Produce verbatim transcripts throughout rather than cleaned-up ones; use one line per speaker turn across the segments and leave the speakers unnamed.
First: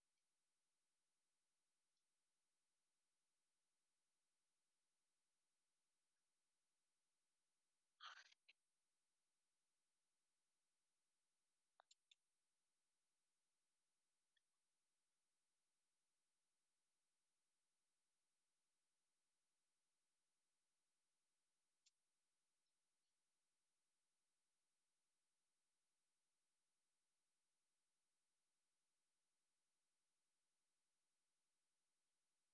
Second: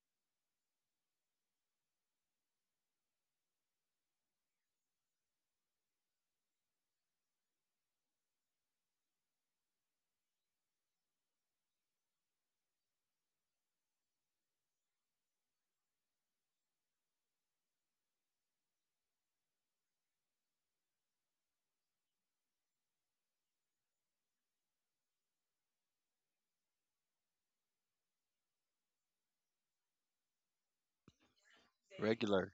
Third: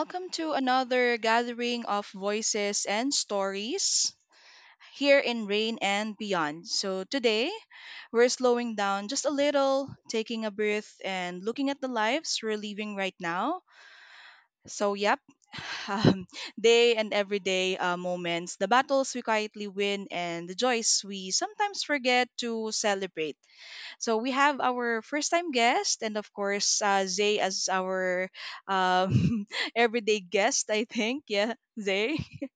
welcome to another gathering of voices and stories here in Rain and Beyond. So, today we're slowing down just a little, taking a breath, and looking at the lives we're living right now. So, yep, um, day and everyday uh, moments, the battles we quietly win, and the joys we sometimes forget to celebrate. So we have our first time guest, and of course, uh, Zay as our um, everyday guest, I think. Yeah, Zay,
Regular.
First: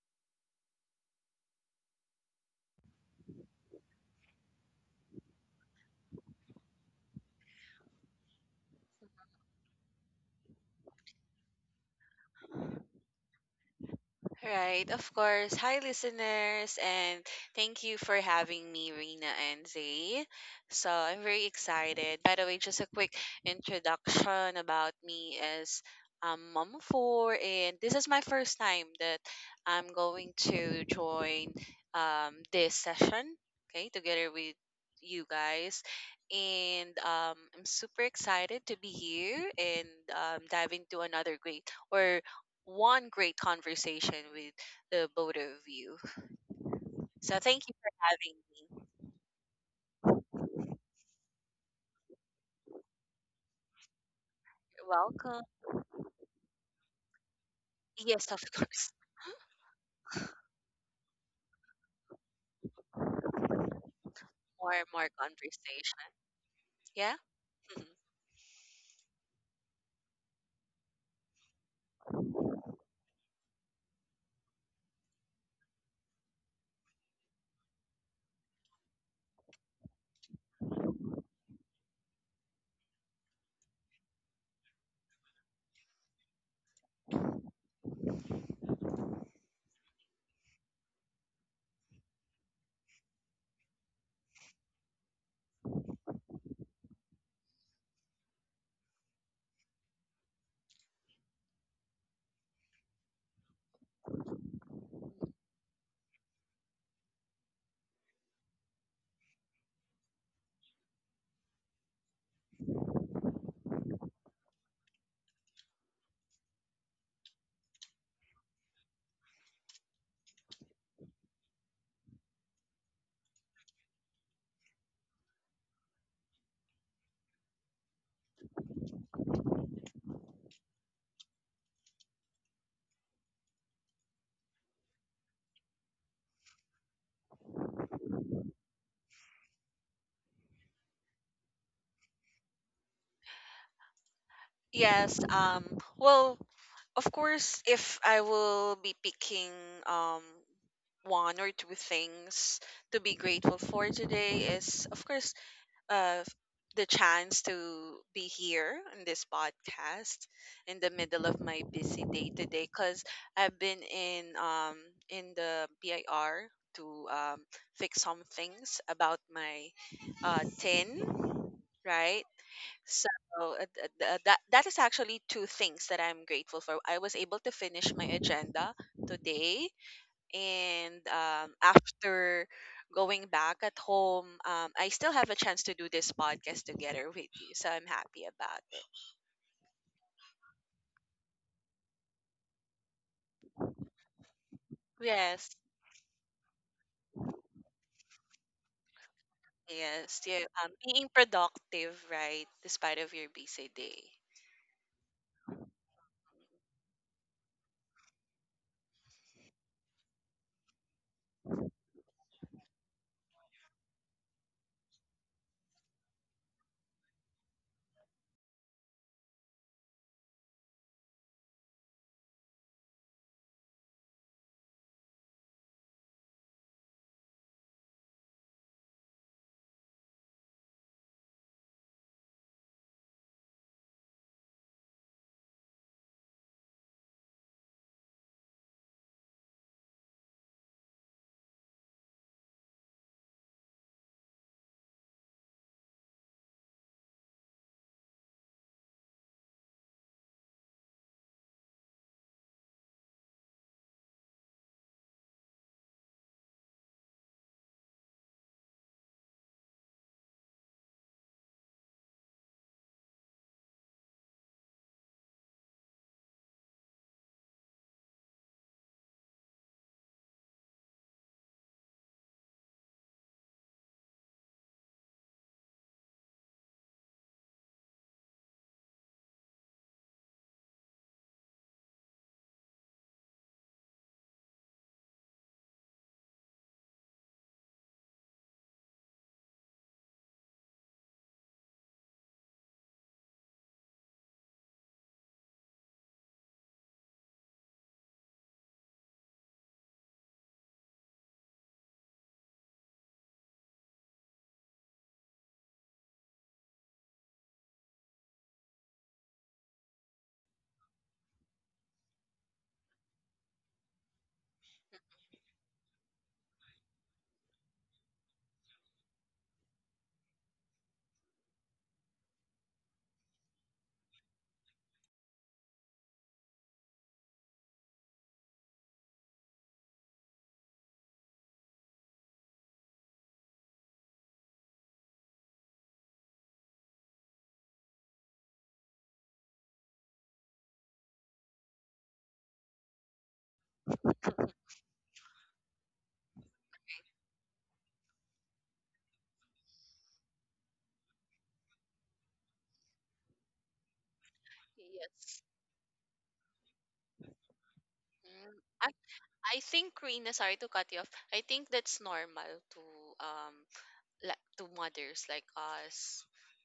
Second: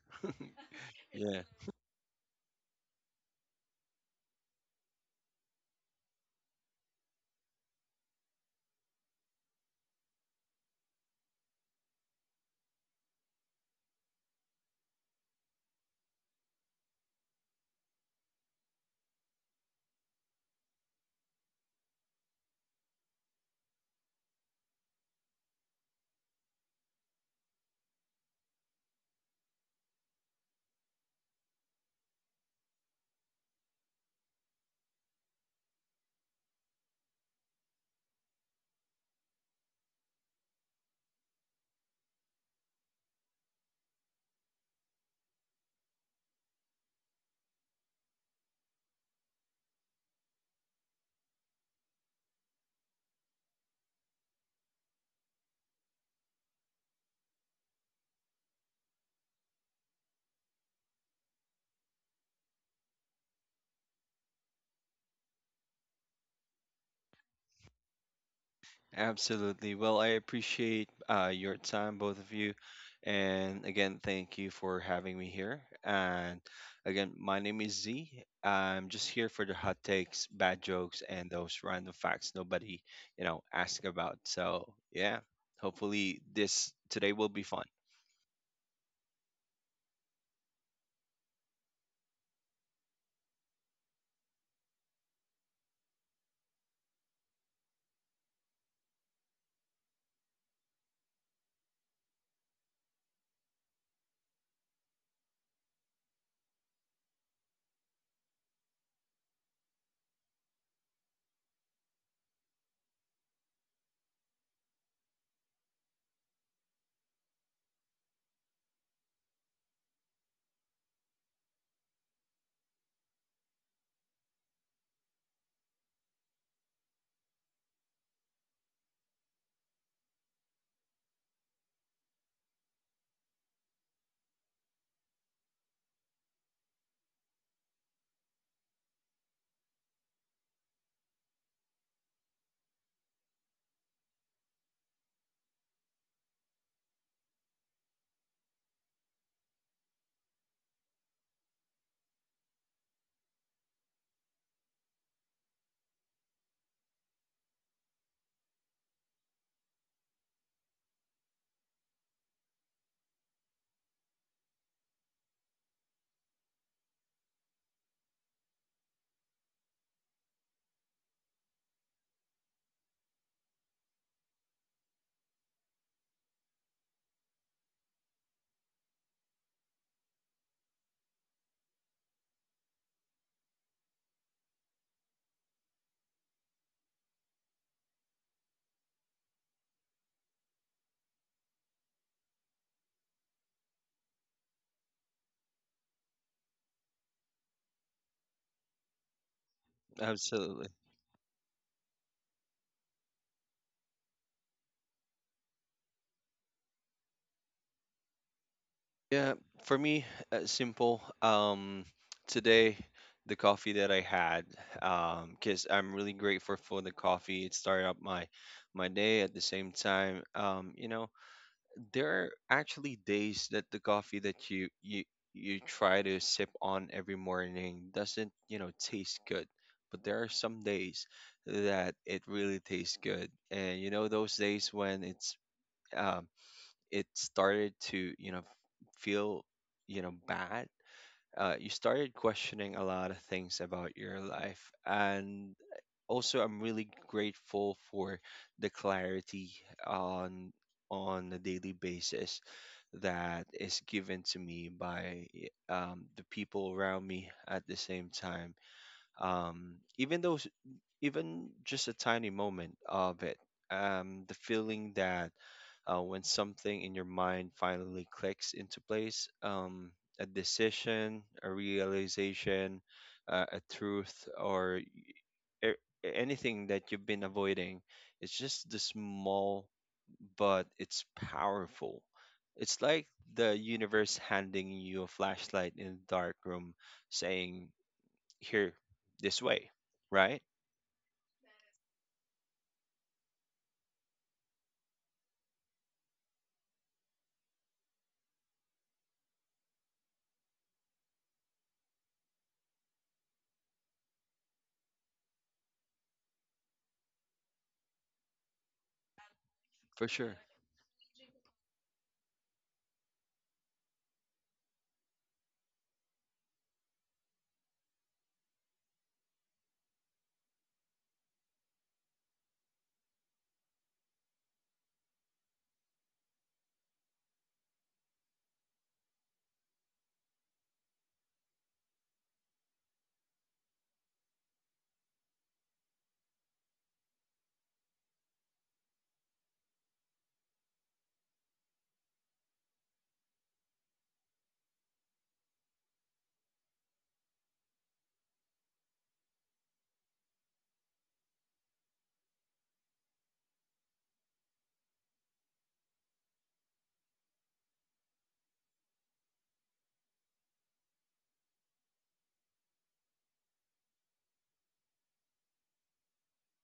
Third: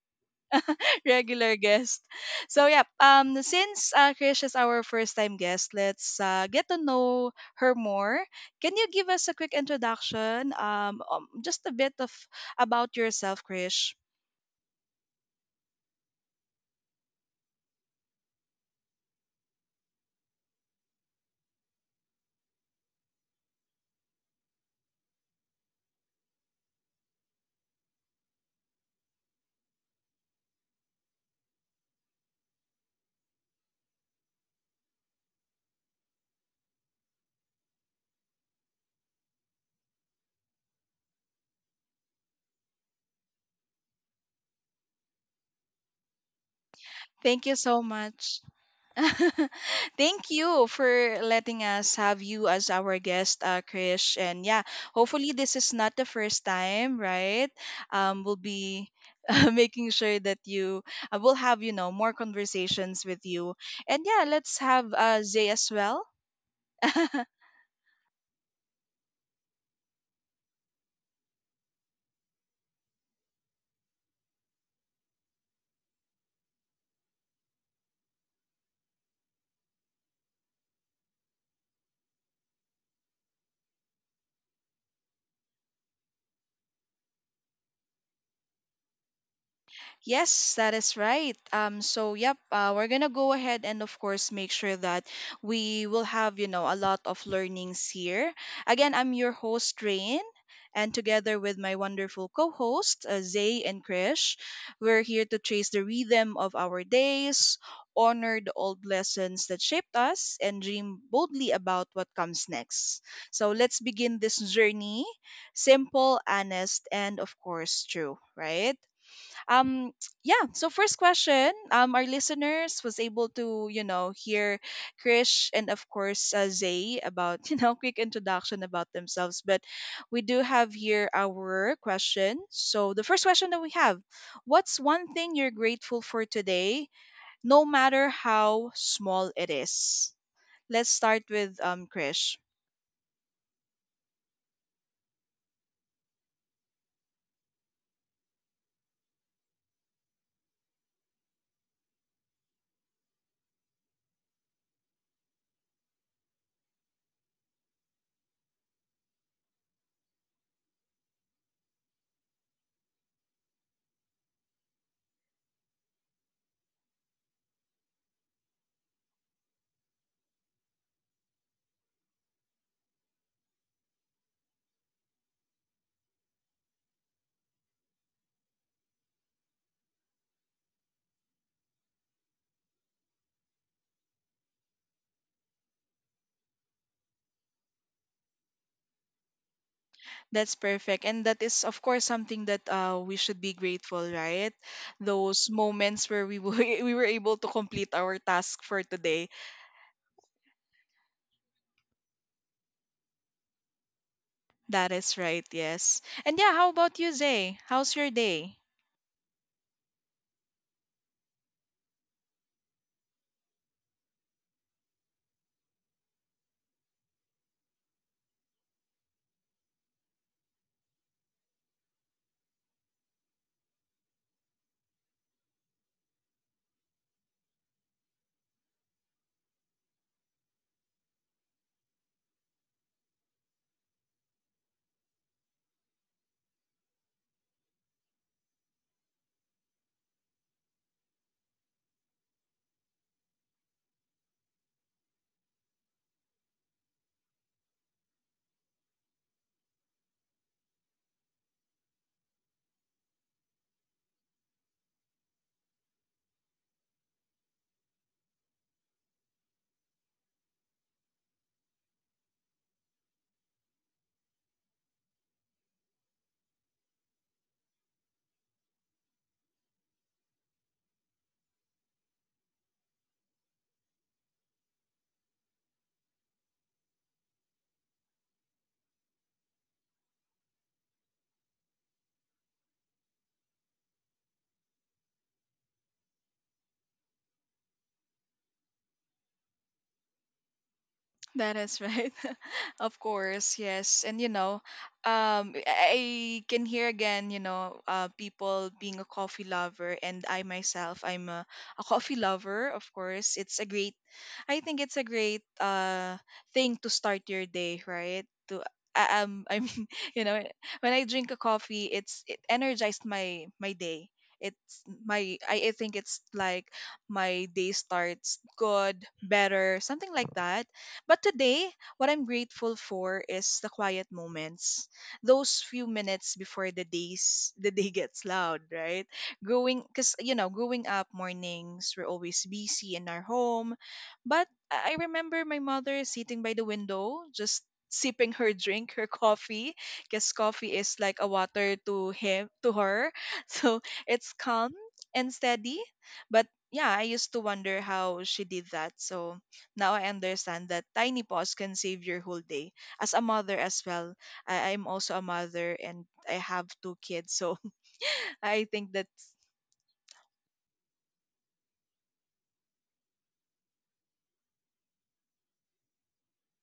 Yeah,
regular guest. So, yeah, um, since uh, Krish is our first time guest, let's uh, get to know her more. Can you give us a quick introduction? Um, um, just a bit of about yourself, Krish.
Right, of course. Hi, listeners, and thank you for having me, Rina and Zay. So I'm very excited. By the way, just a quick introduction about me is I'm mom of four, and this is my first time that I'm going to join um, this session, okay, together with you guys. And um, I'm super excited to be here and um, dive into another great or one great conversation with the both of you. So
Thank you
thank you
so
for having
much.
me.
Thank you for letting us have you as our guest, uh, Krish. And yeah,
You're
hopefully
welcome.
this is not the first time, right? Um,
Yes,
we'll
of course.
be uh, making sure that you uh, will have you know more conversations with you. And yeah, let's
More and
have
more
uh, Zay as well.
conversation. Yeah. Mhm.
absolutely. Well, I appreciate uh, your time, both of you. And again, thank you for having me here. And again, my name is Z. I'm just here for the hot takes, bad jokes, and those random facts nobody, you know, asking about. So, yeah, hopefully this today will be fun.
Yes, that is right. Um, so yep, uh, we're gonna go ahead and of course make sure that we will have you know a lot of learnings here. Again, I'm your host Rain, and together with my wonderful co-host uh, Zay and Krish, we're here to trace the rhythm of our days, honor the old lessons that shaped us, and dream boldly about what comes next. So let's begin this journey, simple, honest, and of course true, right? um yeah, so first question, um our listeners was able to you know hear Krish and of course uh, Zay about you know quick introduction about themselves, but we do have here our question. So the first question that we have, what's one thing you're grateful for today, no matter how small it is? Let's start with um Krish.
Yes. Um. Well, of course, if I will be picking um one or two things to be grateful for today is, of course, uh, the chance to be here in this podcast in the middle of my busy day today because I've been in um in the P I R to um, fix some things about my uh, tin, right? So uh, th- th- that that is actually two things that I'm grateful for. I was able to finish my agenda today and um, after going back at home um, I still have a chance to do this podcast together with you so I'm happy about it.
That's perfect. And that is, of course, something that uh, we should be grateful, right? Those
Yes.
moments where we were, we were able to complete our task for today.
Yes, yeah,
Absolutely.
um, being productive, right? Despite of your busy day.
That is right, yes. And yeah, how about you, Zay? How's your day?
Yeah, for me, uh, simple. Um, today, the coffee that I had, um, because I'm really grateful for the coffee. It started up my my day at the same time. Um, you know, there are actually days that the coffee that you you you try to sip on every morning doesn't, you know, taste good. But there are some days that it really tastes good, and you know those days when it's um it started to you know feel you know bad, uh, you started questioning a lot of things about your life. And also, I'm really grateful for the clarity on on a daily basis that is given to me by um, the people around me at the same time, um, even though even just a tiny moment of it. Um, the feeling that, uh, when something in your mind finally clicks into place, um, a decision, a realization, uh, a truth, or a- anything that you've been avoiding, it's just the small, but it's powerful. It's like the universe handing you a flashlight in a dark room, saying, "Here, this way," right?
That is right. of course, yes. And you know, um I I can hear again, you know, uh, people being a coffee lover, and I myself I'm a, a coffee lover, of course. It's a great, I think it's a great uh, thing to start your day, right? To I- um I mean,
For
you
sure.
know, when I drink a coffee, it's it energized my my day. It's my, I, I think it's like my day starts good, better, something like that, but today, what I'm grateful for is the quiet moments, those few minutes before the days the day gets loud, right? Growing, because you know, growing up, mornings were always busy in our home, but I I remember my mother sitting by the window, just sipping her drink, her coffee, because coffee is like a water to him, to her. So it's calm and steady. But yeah, I used to wonder how she did that. So now I understand that tiny pause can save your whole day. As a mother as well, I- I'm also a
Yes.
mother and I have two kids. So
Mm,
I
I,
think that
I think, Rina, sorry to cut you off. I think that's normal to um like to mothers like us,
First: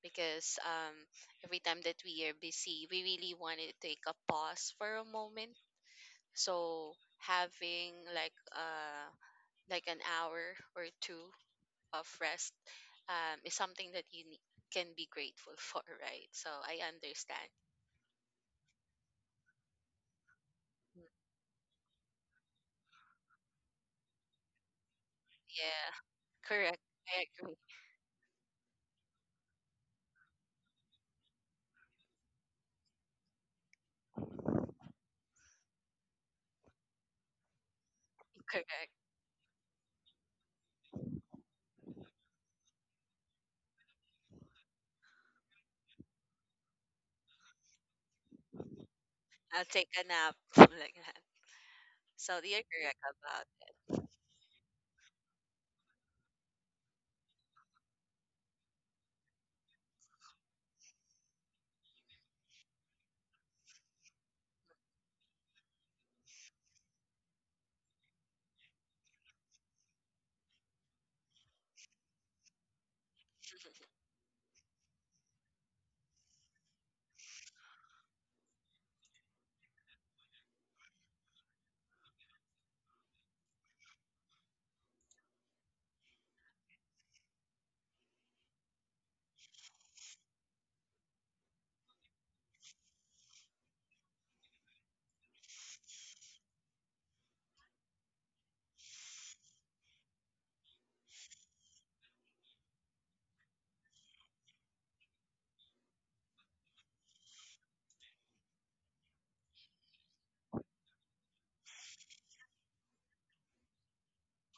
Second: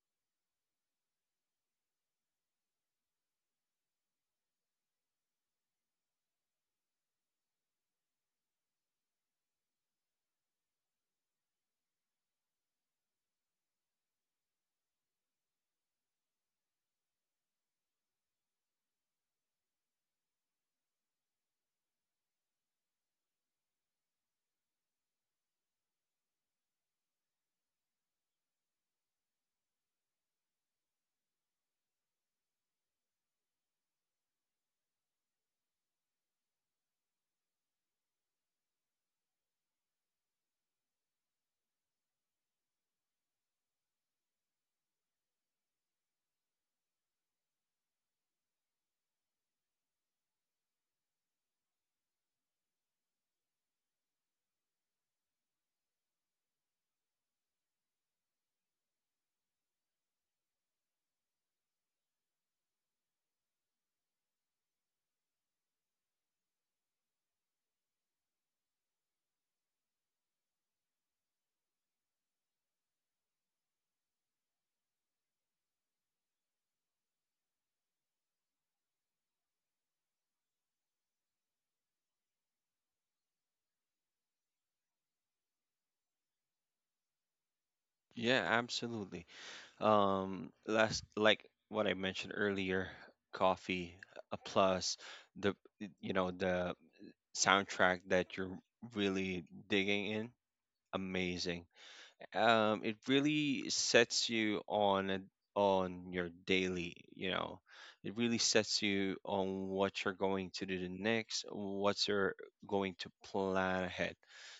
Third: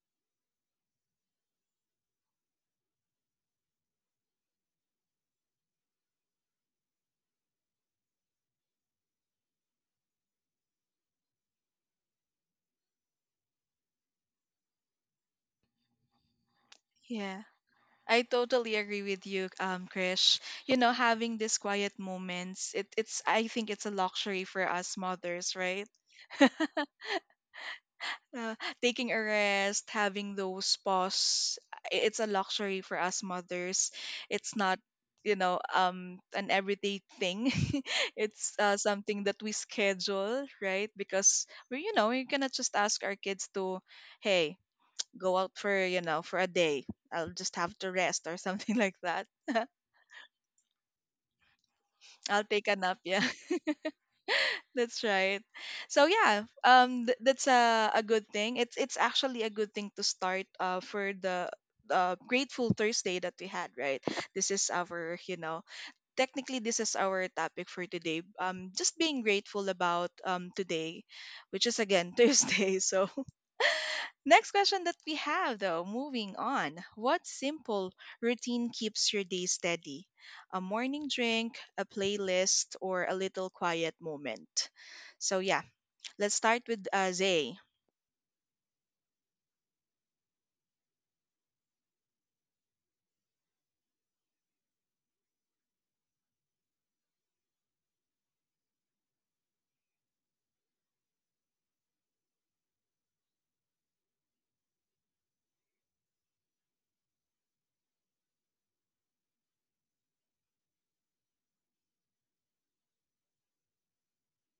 because um every time that we are busy, we really want to take a pause for a moment. So having like uh like an hour or two of rest um, is something that you ne- can be grateful for, right? So I
yeah.
understand.
I totally agree with you, um, Krish. You know,
Mm,
having these quiet moments, it, it's I think it's a luxury for us mothers, right?
yeah, correct. I agree.
Uh, taking a rest, having those pause, i- it's a luxury for us mothers. It's not, you know, um, an everyday thing. it's uh,
Correct.
something that we schedule, right? Because we, you know, we cannot just ask our kids to, hey, go out for, you know, for a day. I'll just have to rest or something like that.
I'll take a nap like that. So
I'll
you're
take a nap,
correct
yeah.
about.
That's right. So yeah, um, th- that's a a good thing. It's it's actually a good thing to start uh, for the uh, grateful Thursday that we had, right? This is our you know, technically this is our topic for today. Um, just being grateful about um, today, which is again Thursday. So next question that we have though, moving on, what simple routine keeps your day steady? A morning drink, a playlist, or a little quiet moment. So yeah, let's start with uh, Zay.
Yeah, absolutely. Um, last like what I mentioned earlier, coffee uh, plus the you know the soundtrack that you're really digging in, amazing. Um, it really sets you on a, on your daily, you know, it really sets you on what you're going to do the next, what you're going to plan ahead.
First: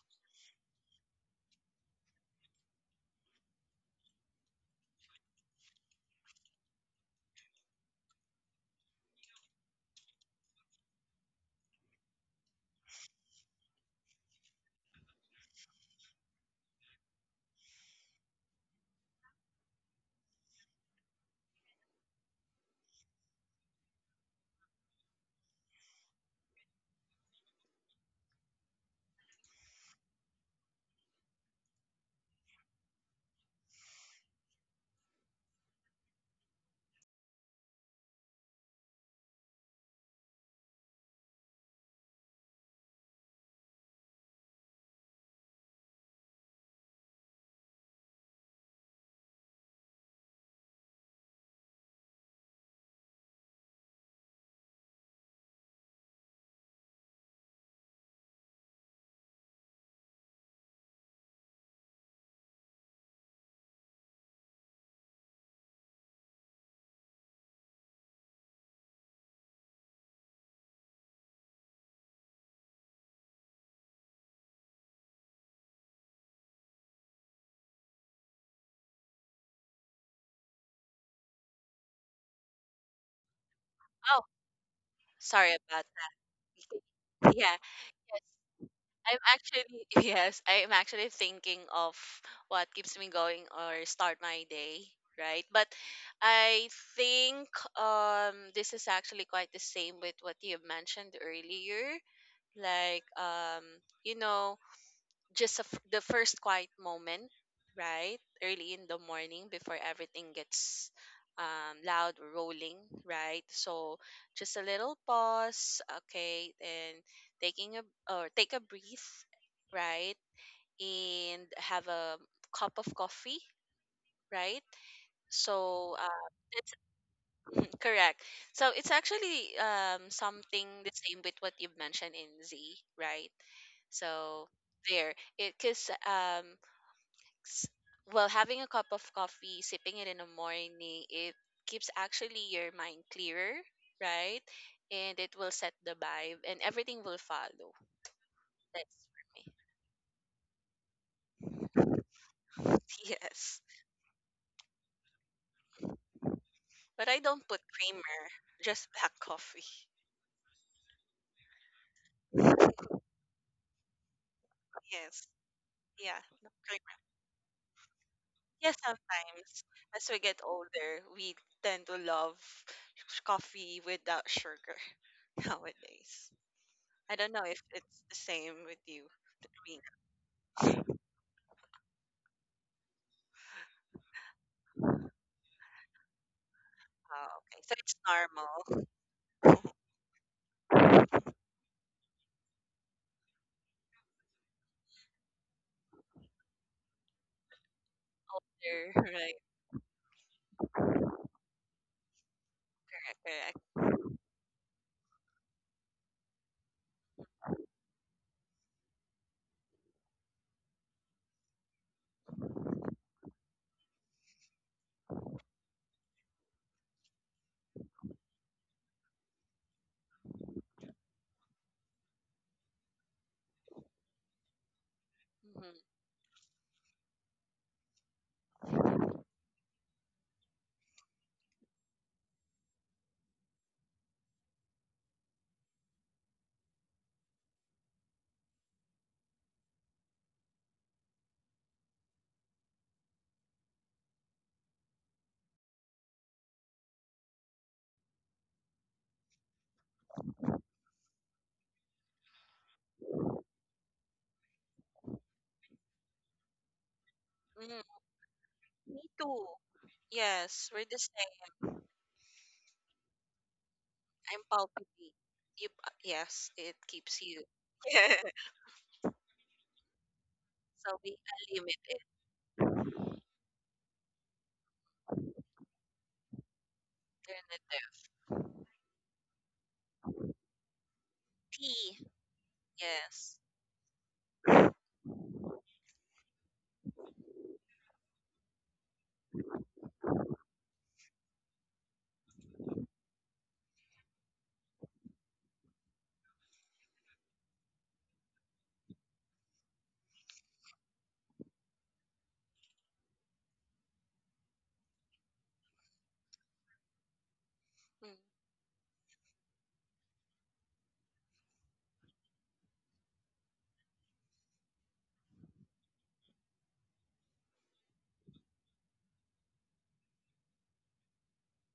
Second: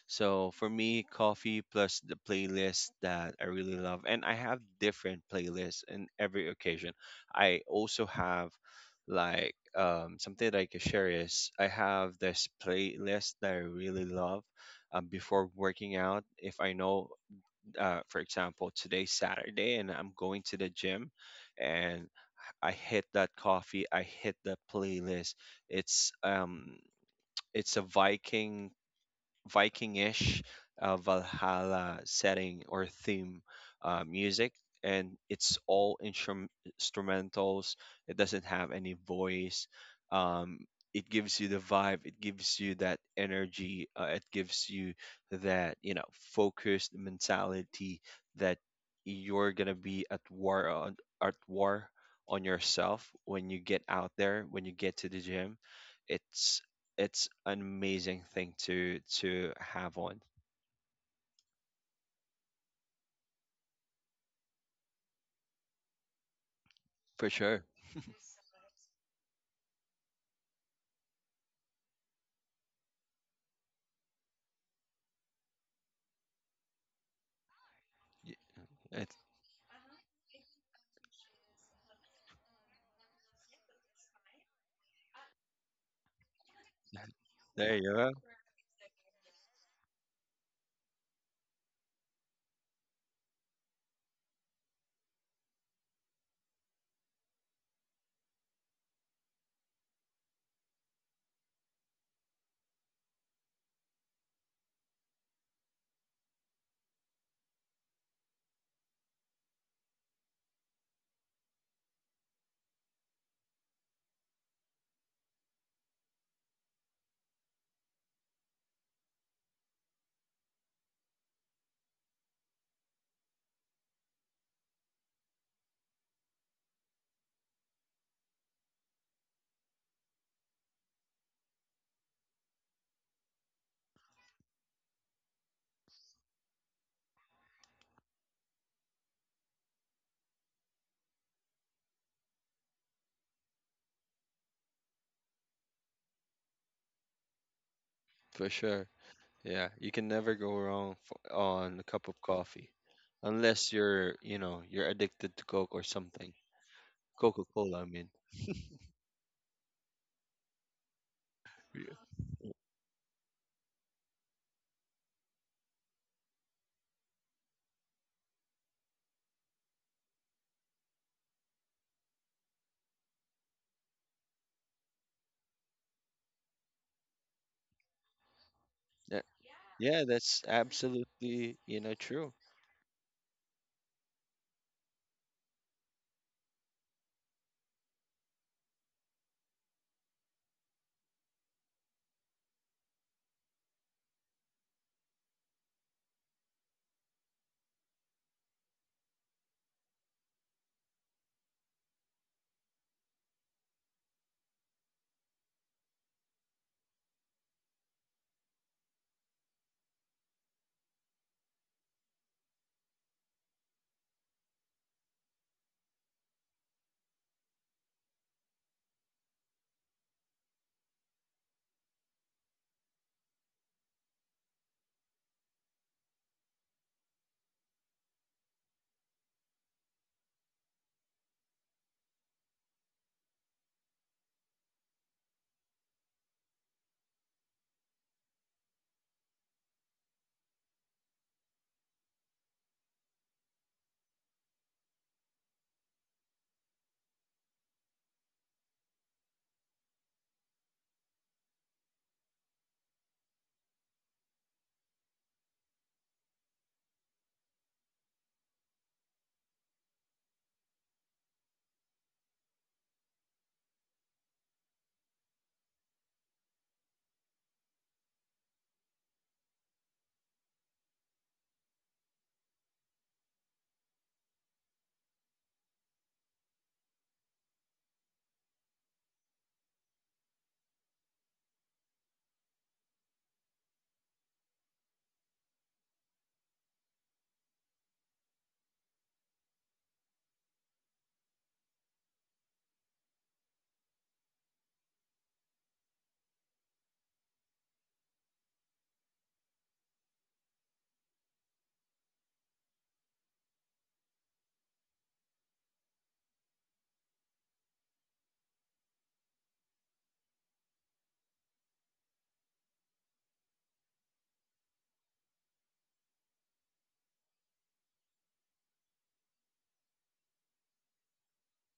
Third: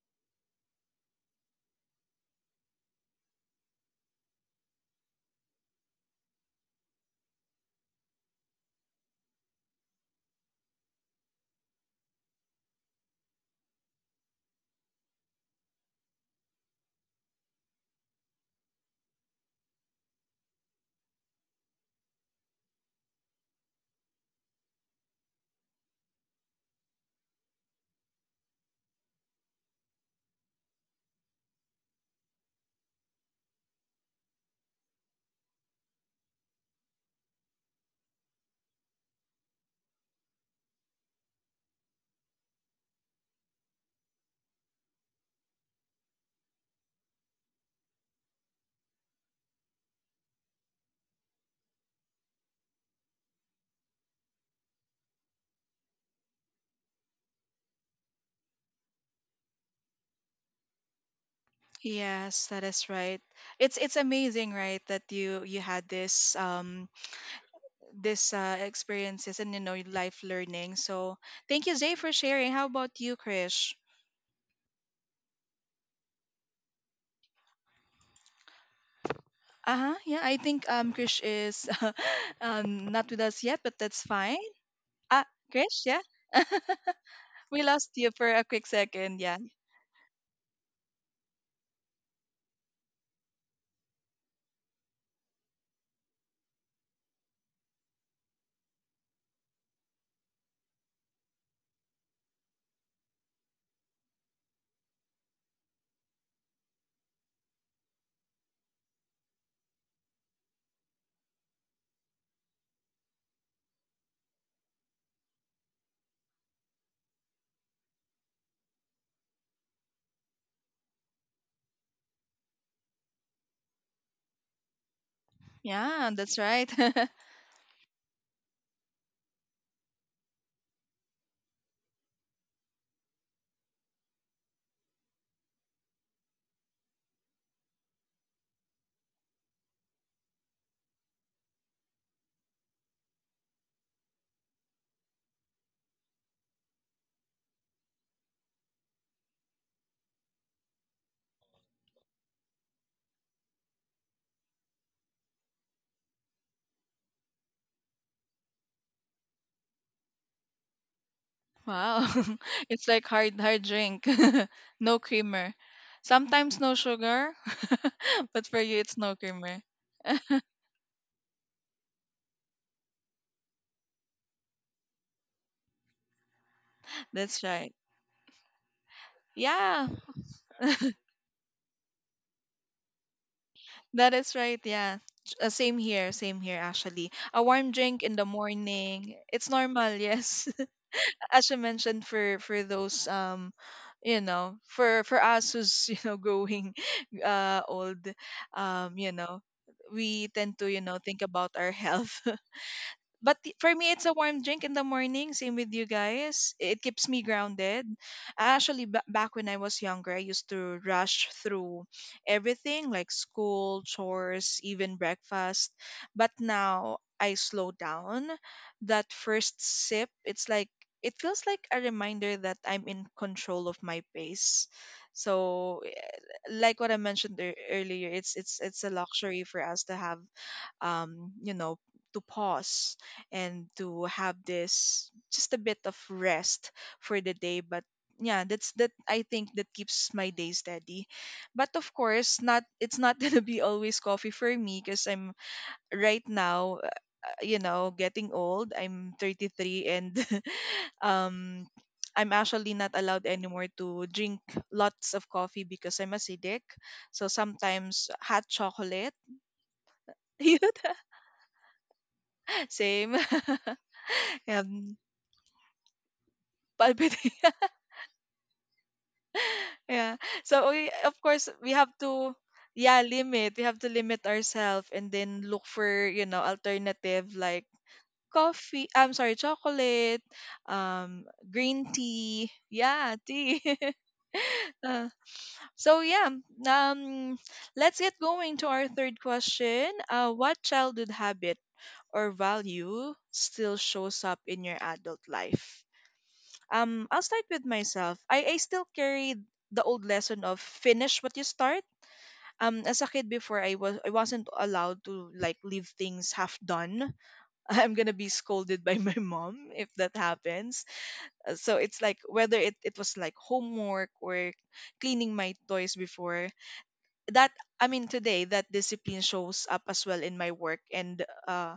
So for me, coffee plus the playlist that I really love, and I have different playlists in every occasion. I also have like, um, something that I can share is I have this playlist that I really love um, before working out. If I know, uh, for example, today's Saturday and I'm going to the gym, and I hit that coffee, I hit the playlist. It's um it's a Viking Viking-ish uh, Valhalla setting or theme, uh, music, and it's all instrum- instrumentals. It doesn't have any voice. Um, it gives you the vibe. It gives you that energy. Uh, it gives you that, you know, focused mentality that you're gonna be at war on at war on yourself when you get out there, when you get to the gym. It's it's an amazing thing to to have on,
Yes, that is right. It's it's amazing, right, that you you had this um
for sure.
this uh, experiences and you know life learning. So thank you, Zay, for sharing. How about you, Krish?
Y- It's,
Uh huh. Yeah, I think um, Krish is um, not with us yet, but that's
Oh,
fine. Ah,
sorry
Krish,
about
yeah.
that. Yeah.
we
there
Yes.
you
lost you
go,
for a quick second.
I'm
Yeah,
actually yes, I'm actually thinking of what keeps me going or start my day, right? But I think um this is actually quite the same with what you mentioned earlier. Like um, you know, just a f- the first quiet moment, right? Early in the morning before everything gets um, loud or rolling, right? So just a little pause, okay, and taking a or take a breath, right? And have a cup of coffee, right? So
yeah,
uh,
that's right.
it's correct. So it's actually um, something the same with what you've mentioned in Z, right? So there, it, because um s- well, having a cup of coffee, sipping it in the morning, it keeps actually your mind clearer, right? And it will set the vibe and everything will follow.
for sure.
That's for me.
Yeah, you can never go wrong f on a cup of coffee,
Yes,
unless you're, you know, you're addicted to Coke or something.
but I
Coca
don't put
Cola, I mean.
creamer, just black coffee.
Yeah.
Wow. It's like hard hard drink. No
Yes,
creamer.
yeah, no
Sometimes no
creamer.
sugar, but for
Yes,
you it's no creamer.
sometimes. As we get older, we tend to love coffee without sugar nowadays. I don't
That's
know if
right.
it's the same with you
Yeah,
between.
Yeah,
yeah, that's absolutely, you know, true.
that is right. Yeah. J- Uh, same here, same here actually.
Oh,
A
okay.
warm
So it's
drink in the
normal.
morning. It's
Older,
normal, yes. As you mentioned for for those um, you know, for for us who's, you know, growing uh, old, um, you
right.
know, we tend to, you know, think about our health,
Correct,
but y-
correct.
for me it's a warm drink in the morning, same with you guys. It keeps me grounded. I actually ba- back when I was younger, I used to rush through everything, like school, chores, even breakfast, but now I slow down. That first sip, it's like it feels like a reminder that I'm in control of my pace.
Mm-hmm.
So eh, like what I mentioned ear- earlier, it's it's it's a luxury for us to have um, you know, to pause and to have this just a bit of rest for the day. But yeah, that's that, I think that keeps my day steady. But of course, not it's not gonna be always coffee for me, because I'm right now, uh, you know, getting old. I'm thirty-three and um, I'm actually not allowed anymore to drink lots of coffee because I'm acidic. So
Mm-hmm.
sometimes hot
Me
chocolate.
too. Yes, we're the same.
Same.
I'm
Yeah, mm,
palpitating. You, uh, yes, it keeps you.
palpitation. yeah. So we,
So
of
we
course, we have
unlimited
to, yeah, limit. We have to limit ourselves and then look for, you know, alternative like
alternative.
coffee. I'm sorry, chocolate, um, green
Tea.
tea. Yeah,
Yes.
tea. Uh, so yeah, um, let's get going to our third question. Uh, what childhood habit or value still shows up in your adult life? Um, I'll start with myself. I, I still carry the old lesson of finish what you start. Um, as a kid before, I was I wasn't allowed to like leave things half done. I'm gonna be scolded by my mom if that happens. Uh, So it's like whether it, it was like homework or cleaning my toys before that, I mean today that discipline shows up as well in my work, and uh,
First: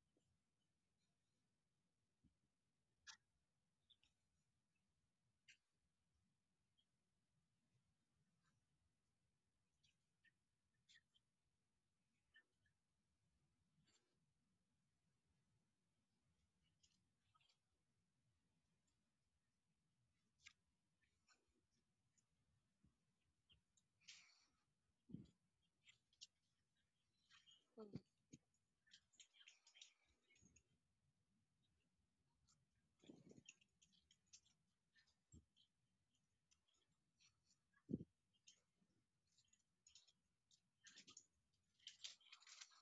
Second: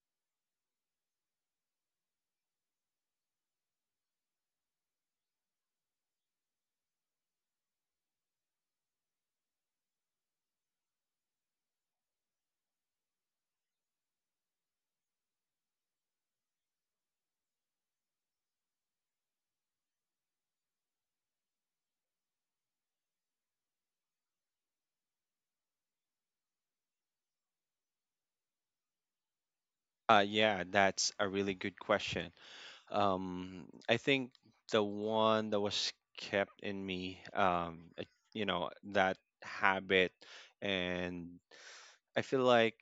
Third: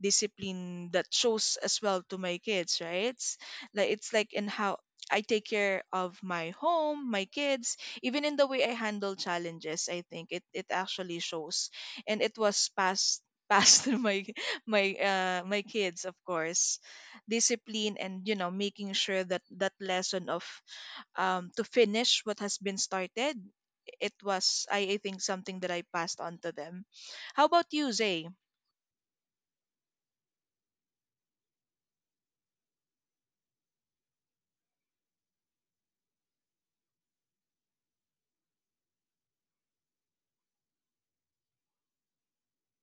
discipline that shows as well to my kids, right? It's like it's like in how I take care of my home, my kids, even in the way I handle challenges, I think it it actually shows. And it was passed passed to my my uh my kids, of course, discipline, and you know making sure that that lesson of um, to finish what has been started. It was, I, I think, something that I passed on to them. How about you,
Mm-hmm.
Zay?
Uh, yeah, that's a really good question. Um, I think the one that was kept in me, um, uh, you know, that habit, and I feel like,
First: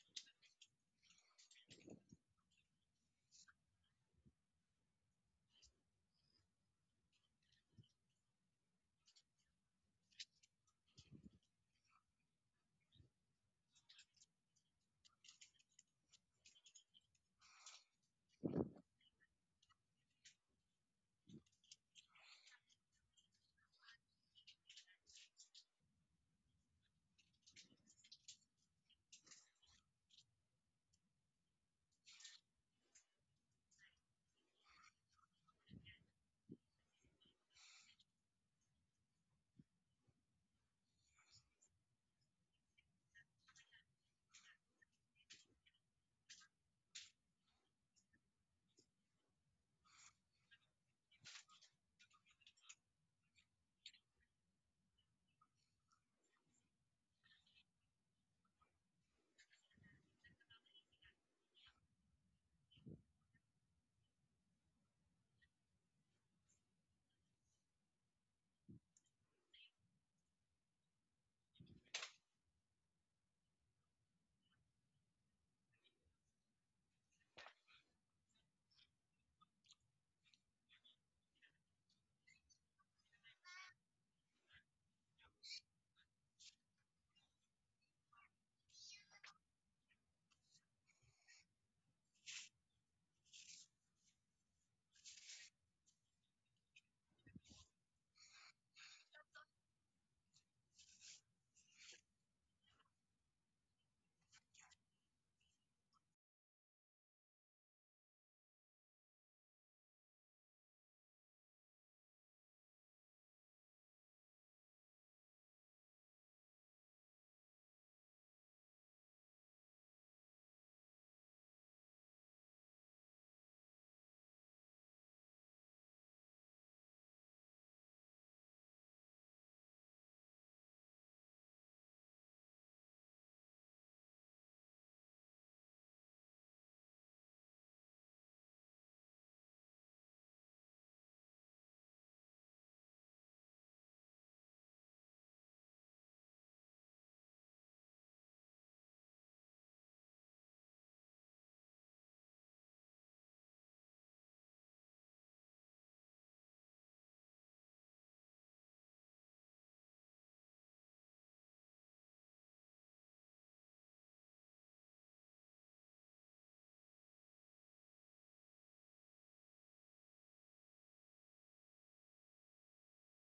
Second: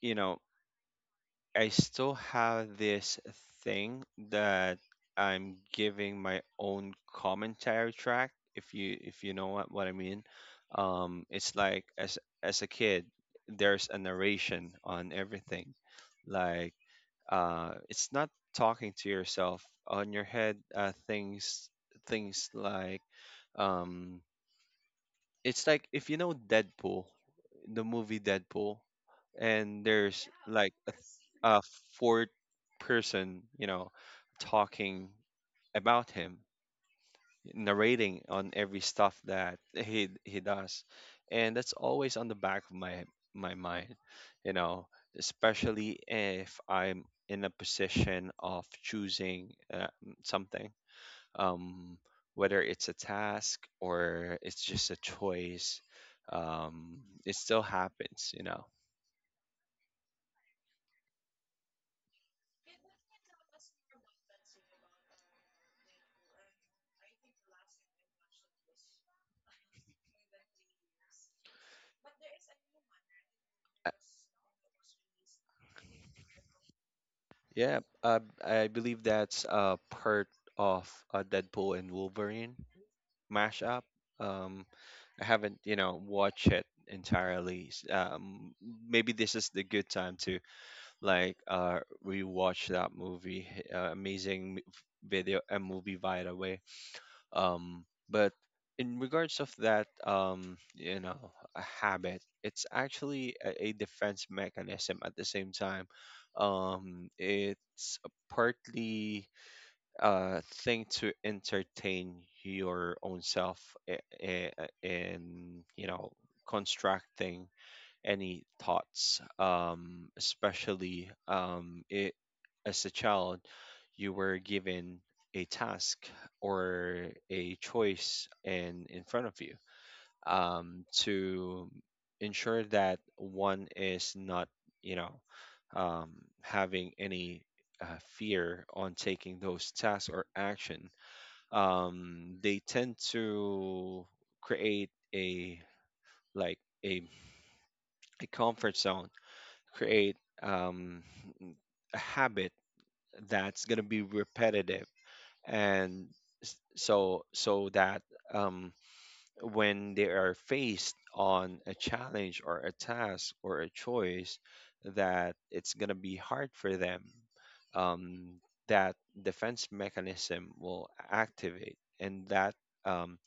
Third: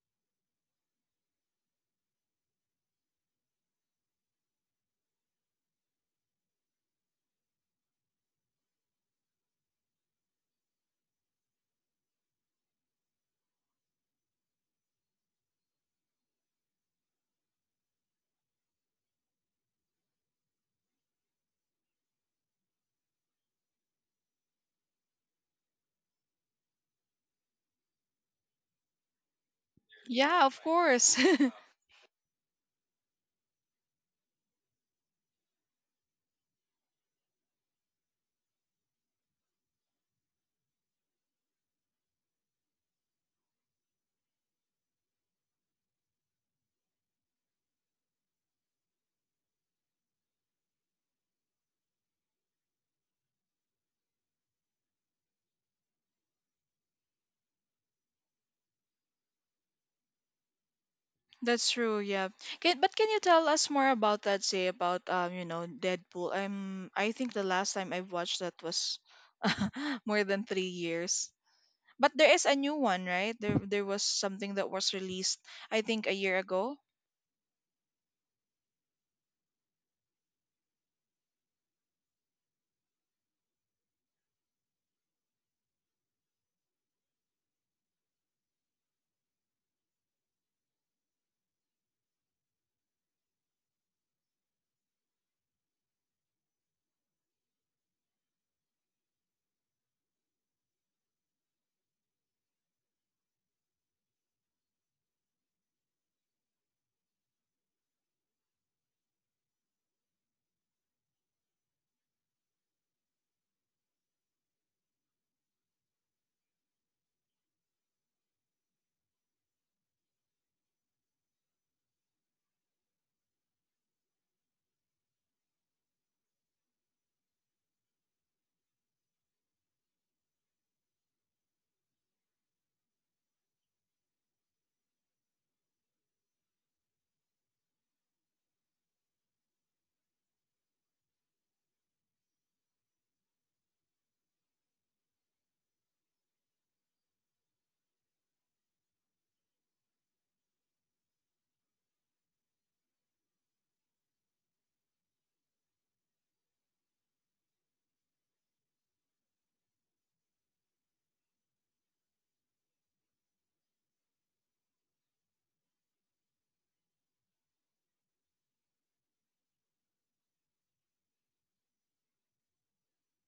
you know, I still have this thing that I'm giving my own commentary track, if you, if you know what, what I mean. Um, it's like as as a kid, there's a narration on everything. Like, uh, it's not talking to yourself on your head. Uh, things things like, um, it's like if you know Deadpool, the movie Deadpool, and there's
Yeah, of
like a,
course.
th- a fourth person, you know, talking about him, narrating on every stuff that he he does, and that's always on the back of my my mind, you know, especially if I'm in a position of choosing uh, something, um, whether it's a task or it's just a choice, um, it still happens, you know.
That's true. Yeah. Can, but can you tell us more about that? Say about um, you know, Deadpool. I'm. I think the last time I watched that was more than three years. But there is a new one, right? There, there was something that was released. I think a year ago.
Yeah, uh, I believe that's a part of, uh, Deadpool and Wolverine mashup. um, I haven't, you know, watched it entirely. S- um, maybe this is the good time to like, uh, rewatch that movie. Uh, amazing m- video, a movie, by the way. Um but in regards of that, um you know, a habit, it's actually a, a defense mechanism at the same time. Um it's a partly a thing to entertain your own self i- i- in, you know, constructing any thoughts, um, especially, um, it, as a child, you were given a task or a choice in in front of you, um, to ensure that one is not, you know, um, having any uh, fear on taking those tasks or action. Um, they tend to create a like a a comfort zone, create um, a habit that's going to be repetitive, and s- so so that, um, when they are faced on a challenge or a task or a choice that it's going to be hard for them, um, that defense mechanism will activate, and that, um,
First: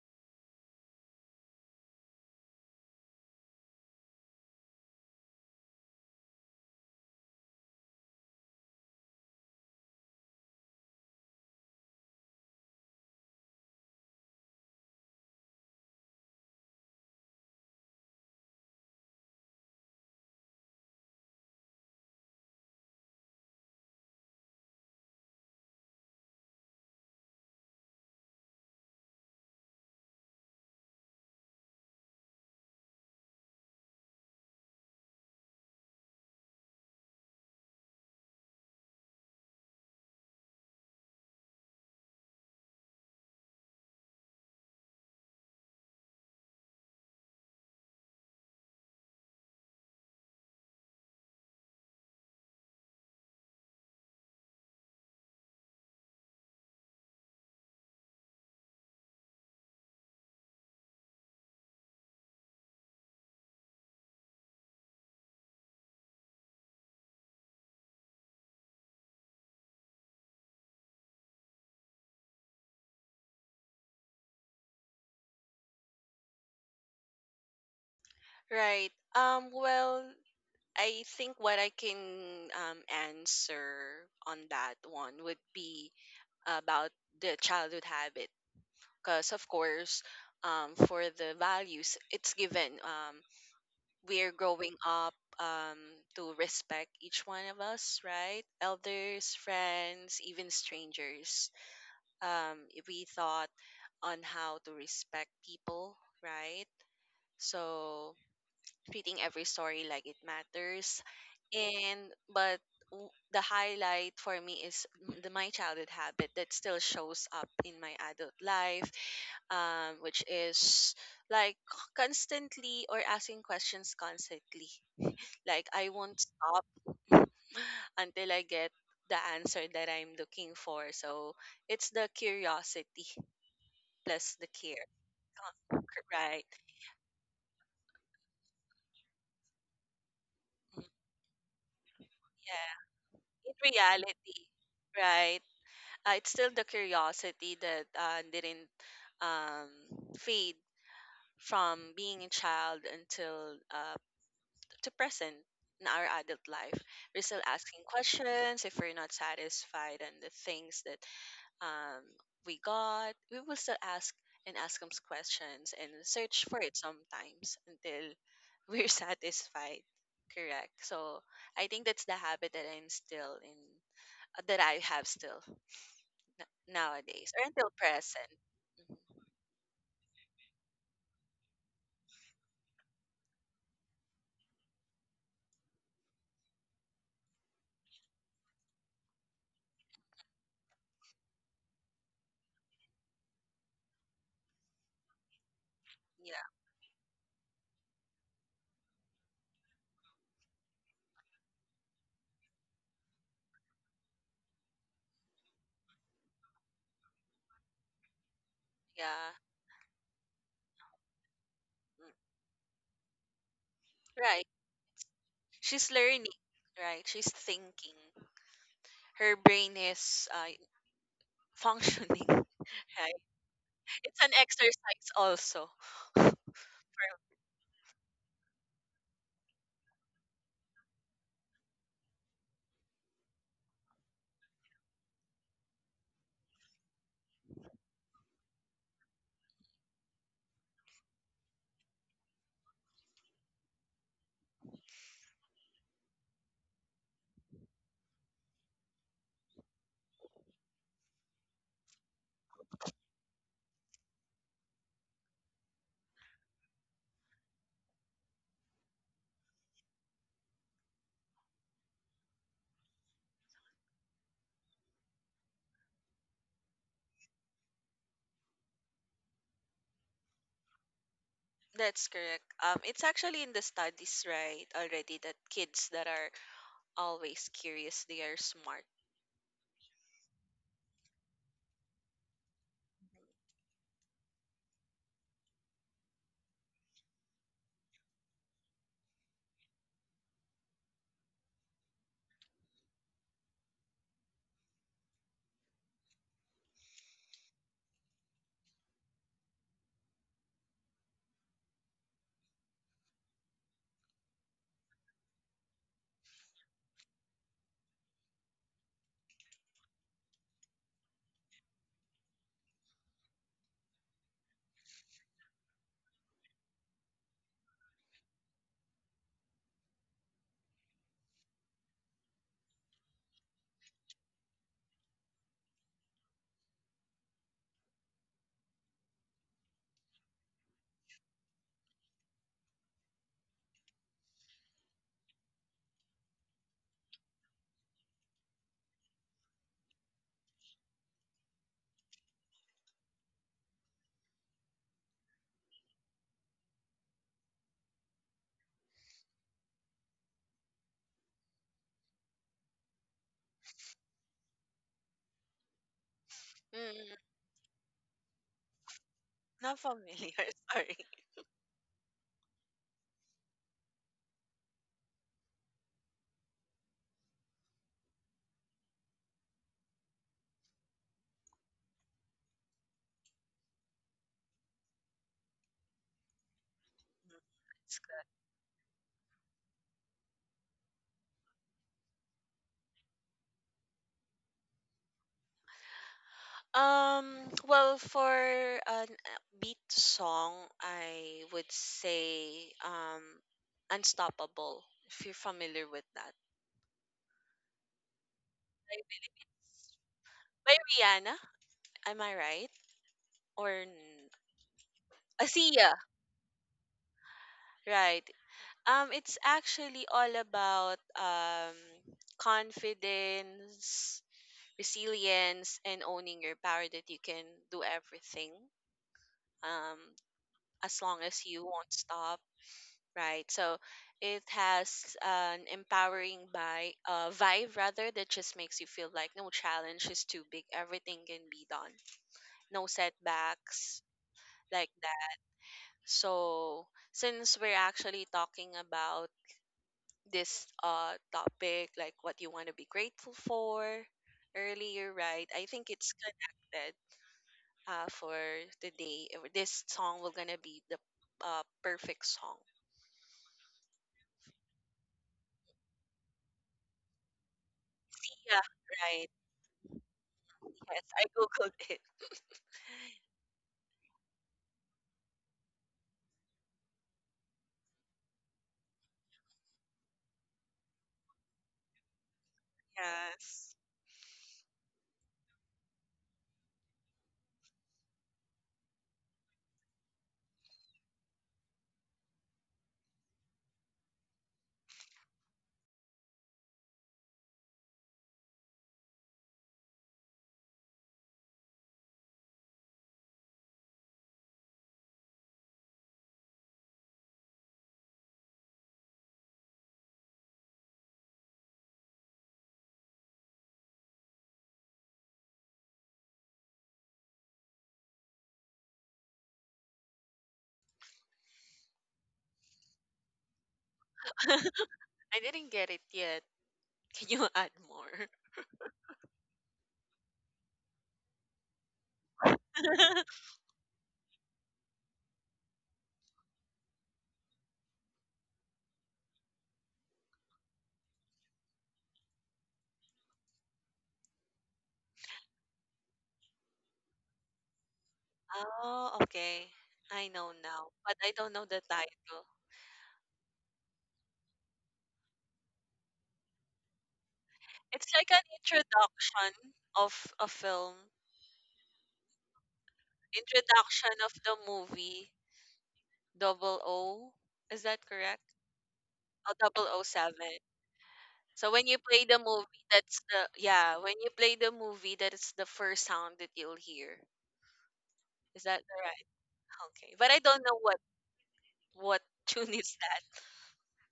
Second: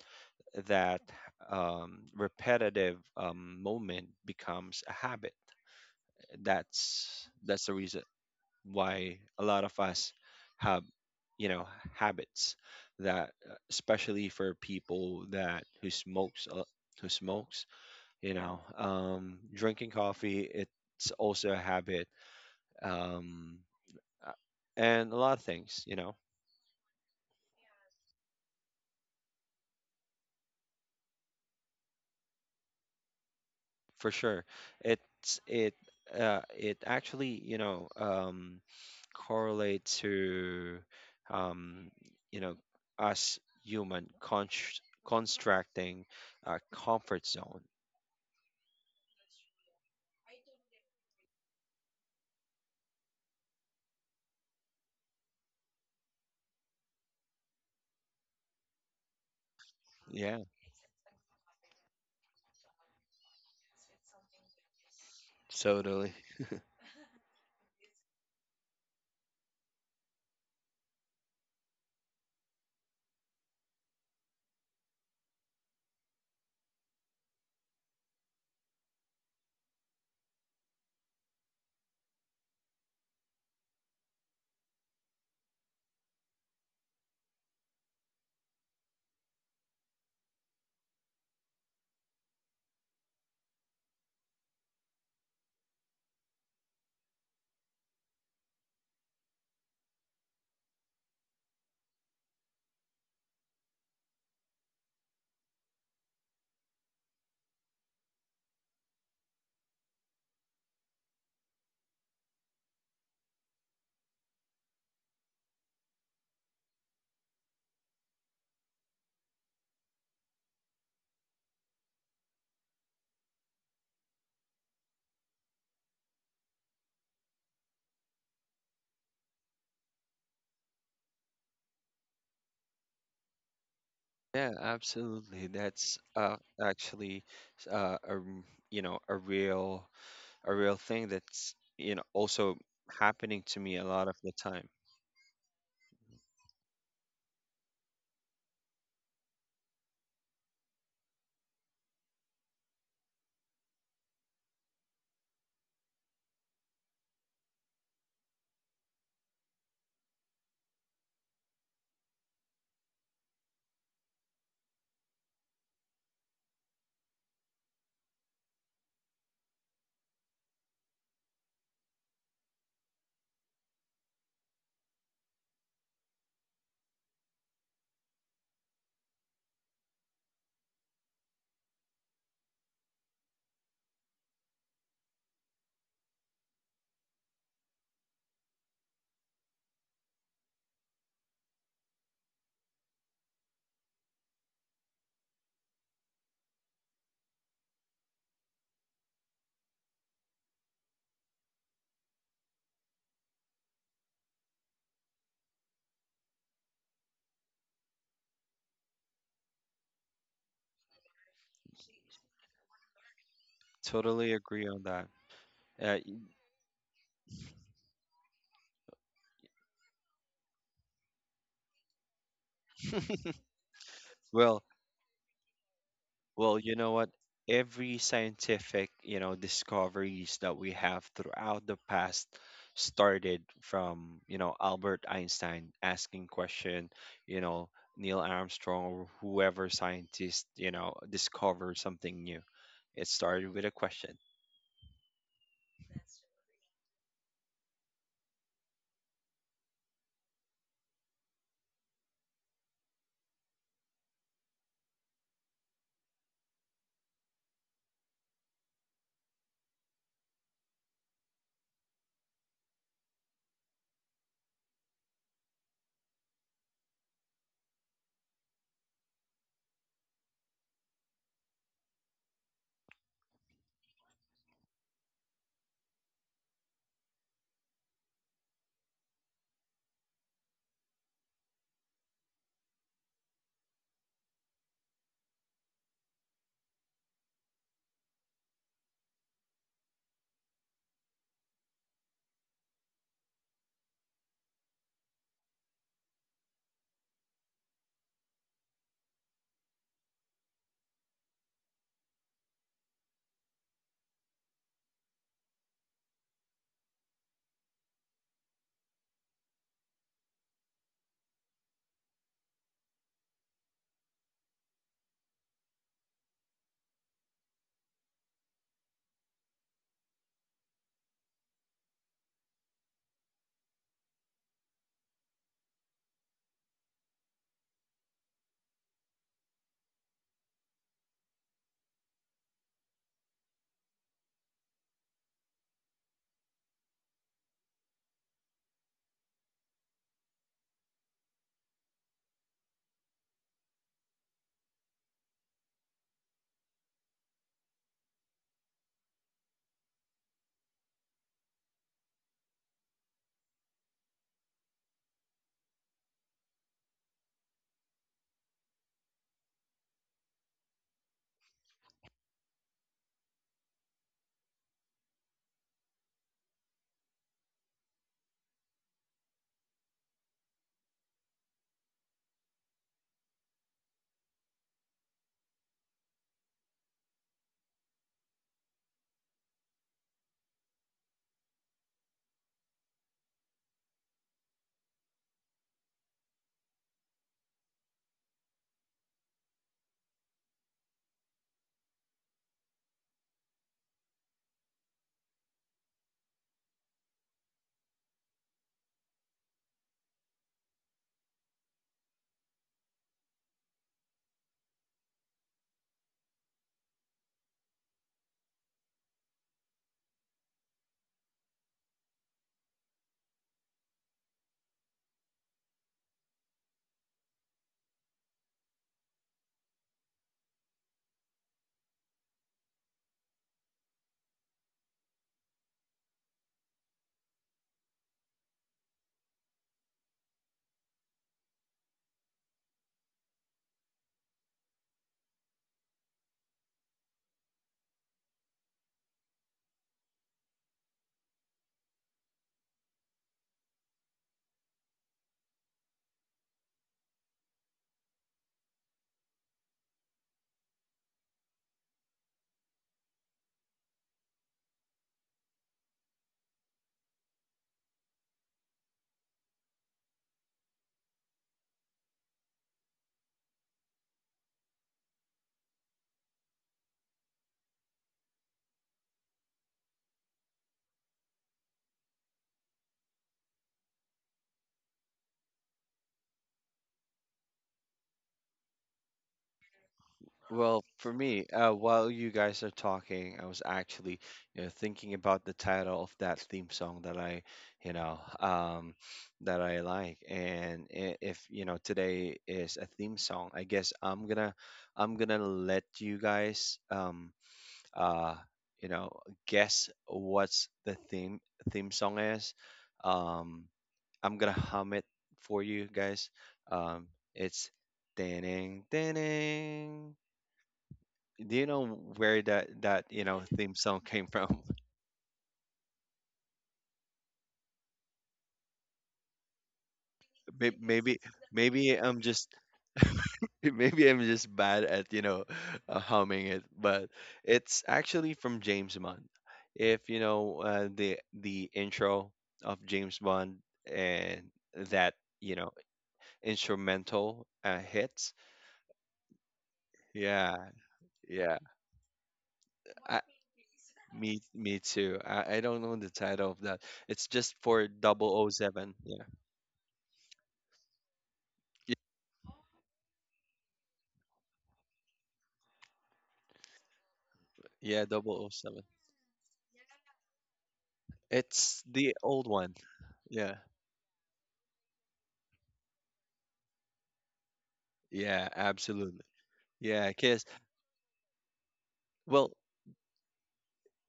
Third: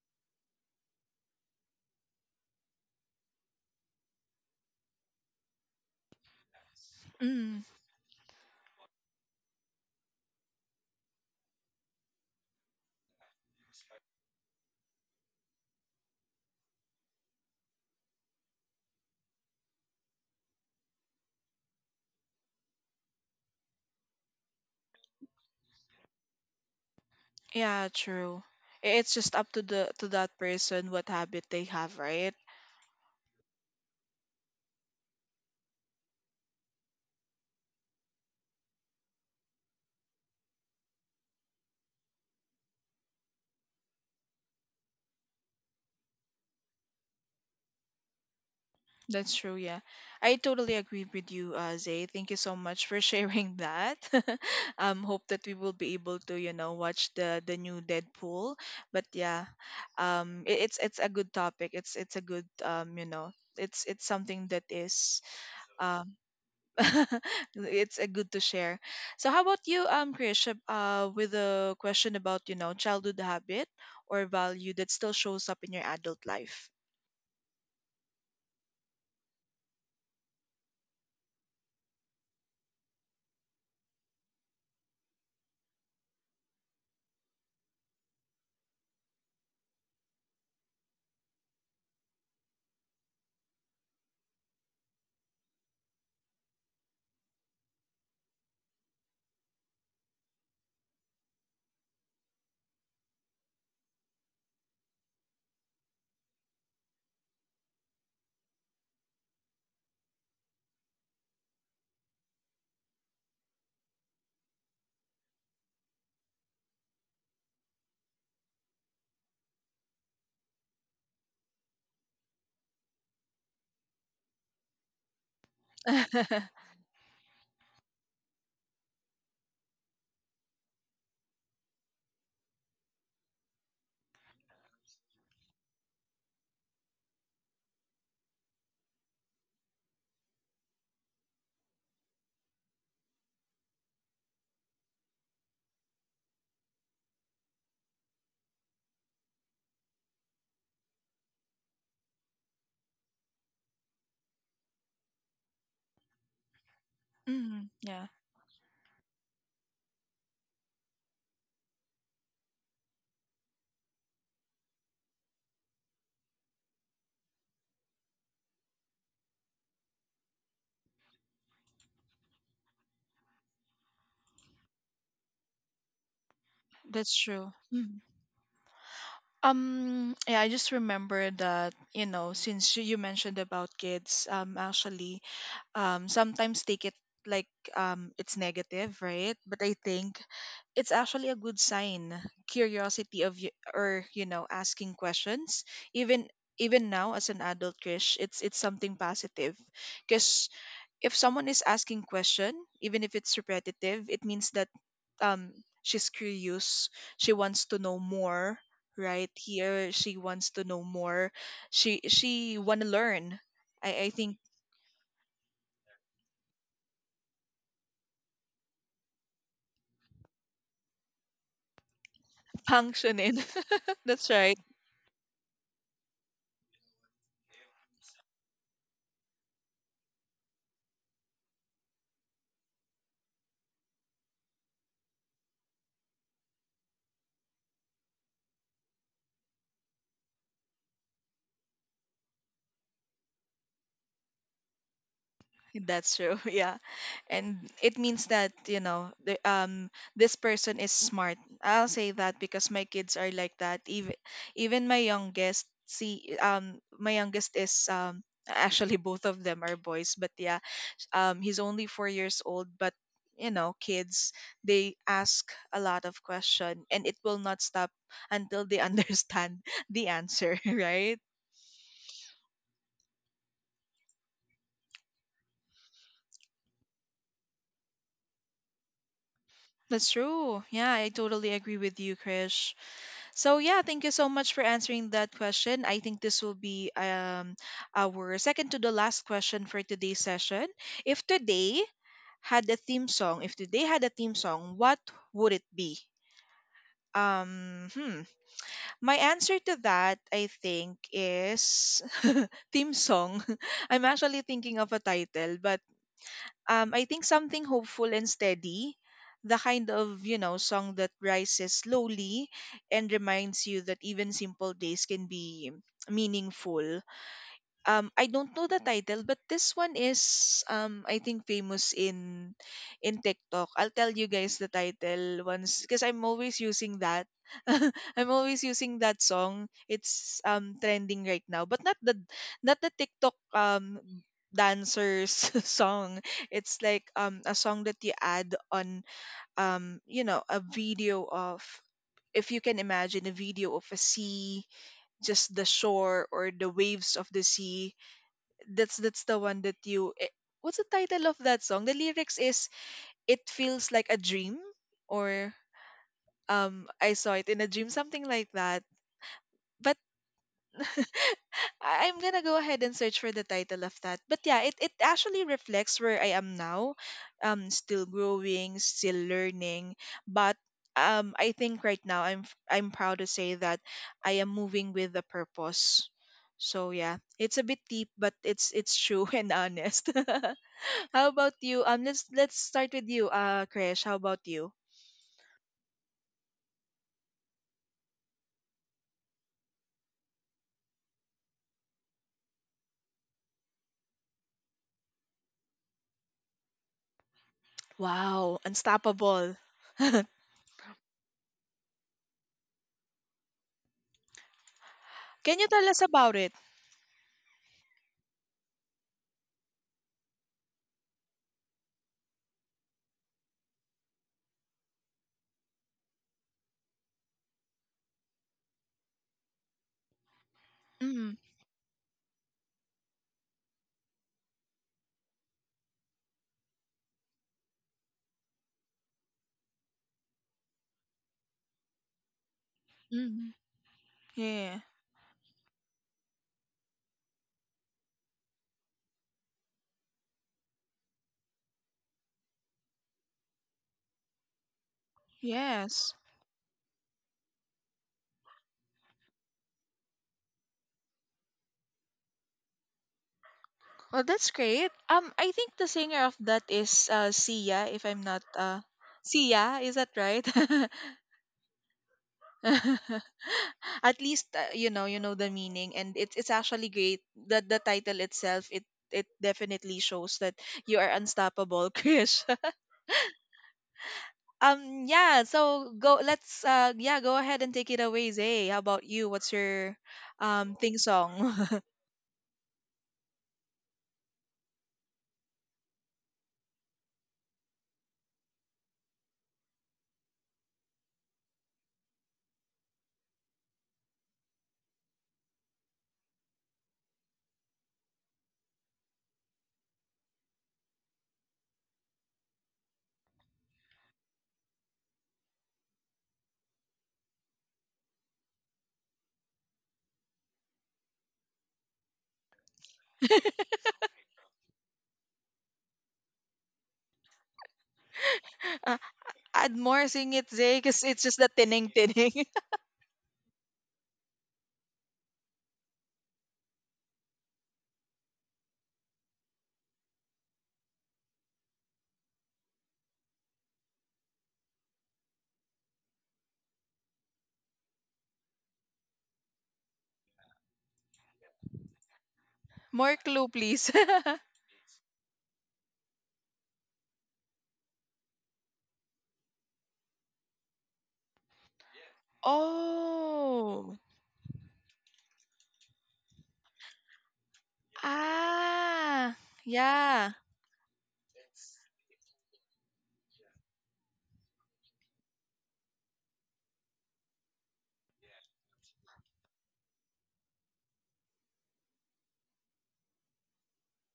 that um, repetitive um, moment becomes a habit. That's
Mm,
that's the reason why a lot of us have, you know, habits that, uh, especially for people that who smokes a- who smokes, you know, um drinking coffee, it's also a habit, um uh, and a lot of things, you know.
yeah, true. I- It's just up to the to that person what habit they have, right?
For sure. It's it uh it actually, you know, um correlate to, um you know, us human constr- constructing a comfort zone.
That's true, yeah. I totally agree with you, uh, Zay. Thank you so much for sharing that. um, hope that we will be able to, you know, watch the the new Deadpool. But yeah, um,
Yeah,
it, it's it's a good topic. It's it's a good um, you know, it's it's something that is um,
totally.
it's uh, good to share. So how about you, um, Krish, ab- uh, with a question about, you know, childhood habit or value that still shows up in your adult life?
Right. Um. Well, I think what I can um answer on that one would be about the childhood habit, because of course, um, for the values, it's given. Um, we're growing up um, to respect each one of us, right? Elders, friends, even strangers. Um, if we thought on how to respect people, right? So treating every story like it matters. And but w- the highlight for me is m- the my childhood habit that still shows up in my adult life, um, which is like constantly or asking questions constantly, like I won't stop until I get the answer that I'm looking for. So it's the curiosity plus the
Yeah,
care.
absolutely.
Huh,
That's
right.
uh actually, uh a r- you know, a real a real
Mm,
thing that's, you know, also
yeah.
happening
In
to me a lot of
reality,
the time.
right? Uh, it's still the curiosity that uh, didn't um, fade from being a child until uh, to present in our adult life. We're still
Mm,
asking
yeah,
questions if we're not satisfied, and the things that um, we got, we will still ask and ask them questions and search for it sometimes until we're satisfied. Correct. So I think that's the habit that I'm still in, uh, that I have still n-
that's
nowadays or
true.
until
Mm.
present. Mhm.
Um, yeah, I just remember that, you know, since you you mentioned about kids, um, actually, um, sometimes take it like um, it's negative, right? But I think it's actually a good sign, curiosity of you or you know asking questions, even
Yeah,
even now as an adult Krish, it's it's something positive, because if someone is asking question, even if it's repetitive it means that um, she's curious, she wants to know more, right
yeah.
here she wants to know more, she
Mm.
she want to learn, i i think
Totally
Right.
agree on that.
She's
Uh,
learning, right? She's thinking. Her brain is uh, functioning, right?
functioning
It's
that's
an
right.
well,
exercise also.
well, you know what? Every scientific, you know, discoveries that we have throughout the past started from, you know, Albert Einstein asking question, you know, Neil Armstrong or whoever scientist, you know, discover something new. It started with a question.
That's true. Yeah. And it means that, you know, the, um this person is smart. I'll say that because my kids are like that. Even even my youngest, see um my youngest is um actually both of them are boys, but yeah. Um he's only four years old, but you know, kids they ask a lot of question and it will not stop until they understand the answer, right?
That's correct. Um, it's actually in the studies, right, already, that kids that are always curious, they are smart.
That's true. Yeah, I totally agree with you, Krish. So yeah, thank you so much for answering that question. I think this will be um our second to the last question for today's session. If today had a theme song, if today had a theme song, what would it be? Um, hmm. My answer to that, I think, is theme song. I'm actually thinking of a title, but um, I think something hopeful and steady, the kind of, you know, song that rises slowly and reminds you that even simple days can be meaningful. um I don't know the title, but this one is um I think famous in in TikTok. I'll tell you guys the title once because I'm always using that. I'm always using that song. It's um trending right now, but not the not the TikTok um dancers song. It's like um a song that you add on, um you know, a video of, if you can imagine a video of a sea, just the shore or the waves of the sea. That's that's the one that you eh, what's the title of that song. The lyrics is it feels like a dream, or um I
Mm,
saw it in a dream, something like that.
not
But
familiar, sorry.
I- i'm gonna go ahead and search for the title of that. But yeah, it, it actually reflects where I am now. Um still growing, still learning, but um I think right now i'm f- i'm proud to say that I am moving with a purpose. So yeah,
Mm,
it's a bit
it's
deep, but it's it's true and honest. How about you? Um, let's let's start with you, uh, Krish. How about you?
good. Um, well, for an beat song, I would say um, Unstoppable, if you're familiar with that.
Wow,
Like,
unstoppable.
it's by Rihanna, am I right? Or n-
Can you tell
Sia,
us about it?
right? Um, it's actually all about um, confidence, resilience, and owning your power that you can do everything, um, as long
Mm,
as you won't stop, right? So it has an empowering by, uh, vibe rather that just makes you feel like no challenge is too big, everything can be done, no
mm,
setbacks
yeah.
like that. So since we're actually talking about this uh topic like what you want to be grateful for earlier, right? I think
Yes.
it's connected. Uh, for today, uh, this song will gonna be the uh perfect song.
Well, that's great. Um, I think the singer of that is uh Sia, if I'm not
Yeah,
uh
right.
Sia, is that right?
Yes, I googled it.
At least uh, you know, you know the meaning, and it's it's actually great that the title itself, it it definitely shows that you are unstoppable, Krish.
Yes.
Um, yeah, so go let's uh yeah, go ahead and take it away, Zay. How about you? What's your um
Well,
thing
for me,
song?
uh, while you guys are talking, I was actually, you know, thinking about the title of that theme song that I, you know, um, that I like. And i- if, you know, today is a theme song, I guess I'm gonna, I'm gonna let you guys, um, uh, you know, guess what's the theme theme song is. Um, I'm gonna hum it for you guys. Um, it's. Ding, ding, do you know where that that you know theme song came from?
I didn't get it yet. Can you add more?
Uh, Add more, sing it, Zay,
May-
because it's
maybe,
just the tining
maybe I'm
tining.
just maybe I'm just bad at, you know, uh, humming it, but it's actually from James Bond, if you know, uh, the the intro of James Bond, and that, you know, instrumental uh, hits.
Oh, okay, I know
Yeah,
now, but I don't
yeah.
know the title.
More
I,
clue, please.
me me too. I, I don't know the title of that. It's just for
It's like an
double O seven. Yeah.
introduction of a film,
Oh.
introduction of the movie. Double O, is that
Yeah, double
correct?
O seven.
Ah.
Oh, double O
Yeah.
seven. So
It's
when you
the
play the
old
movie,
one.
that's the
Yeah.
yeah, when you play the movie, that is the first sound that you'll hear.
Yeah,
Is that
absolutely.
right?
Yeah.
Okay. But I
Cause,
don't know what what
well,
tune is that.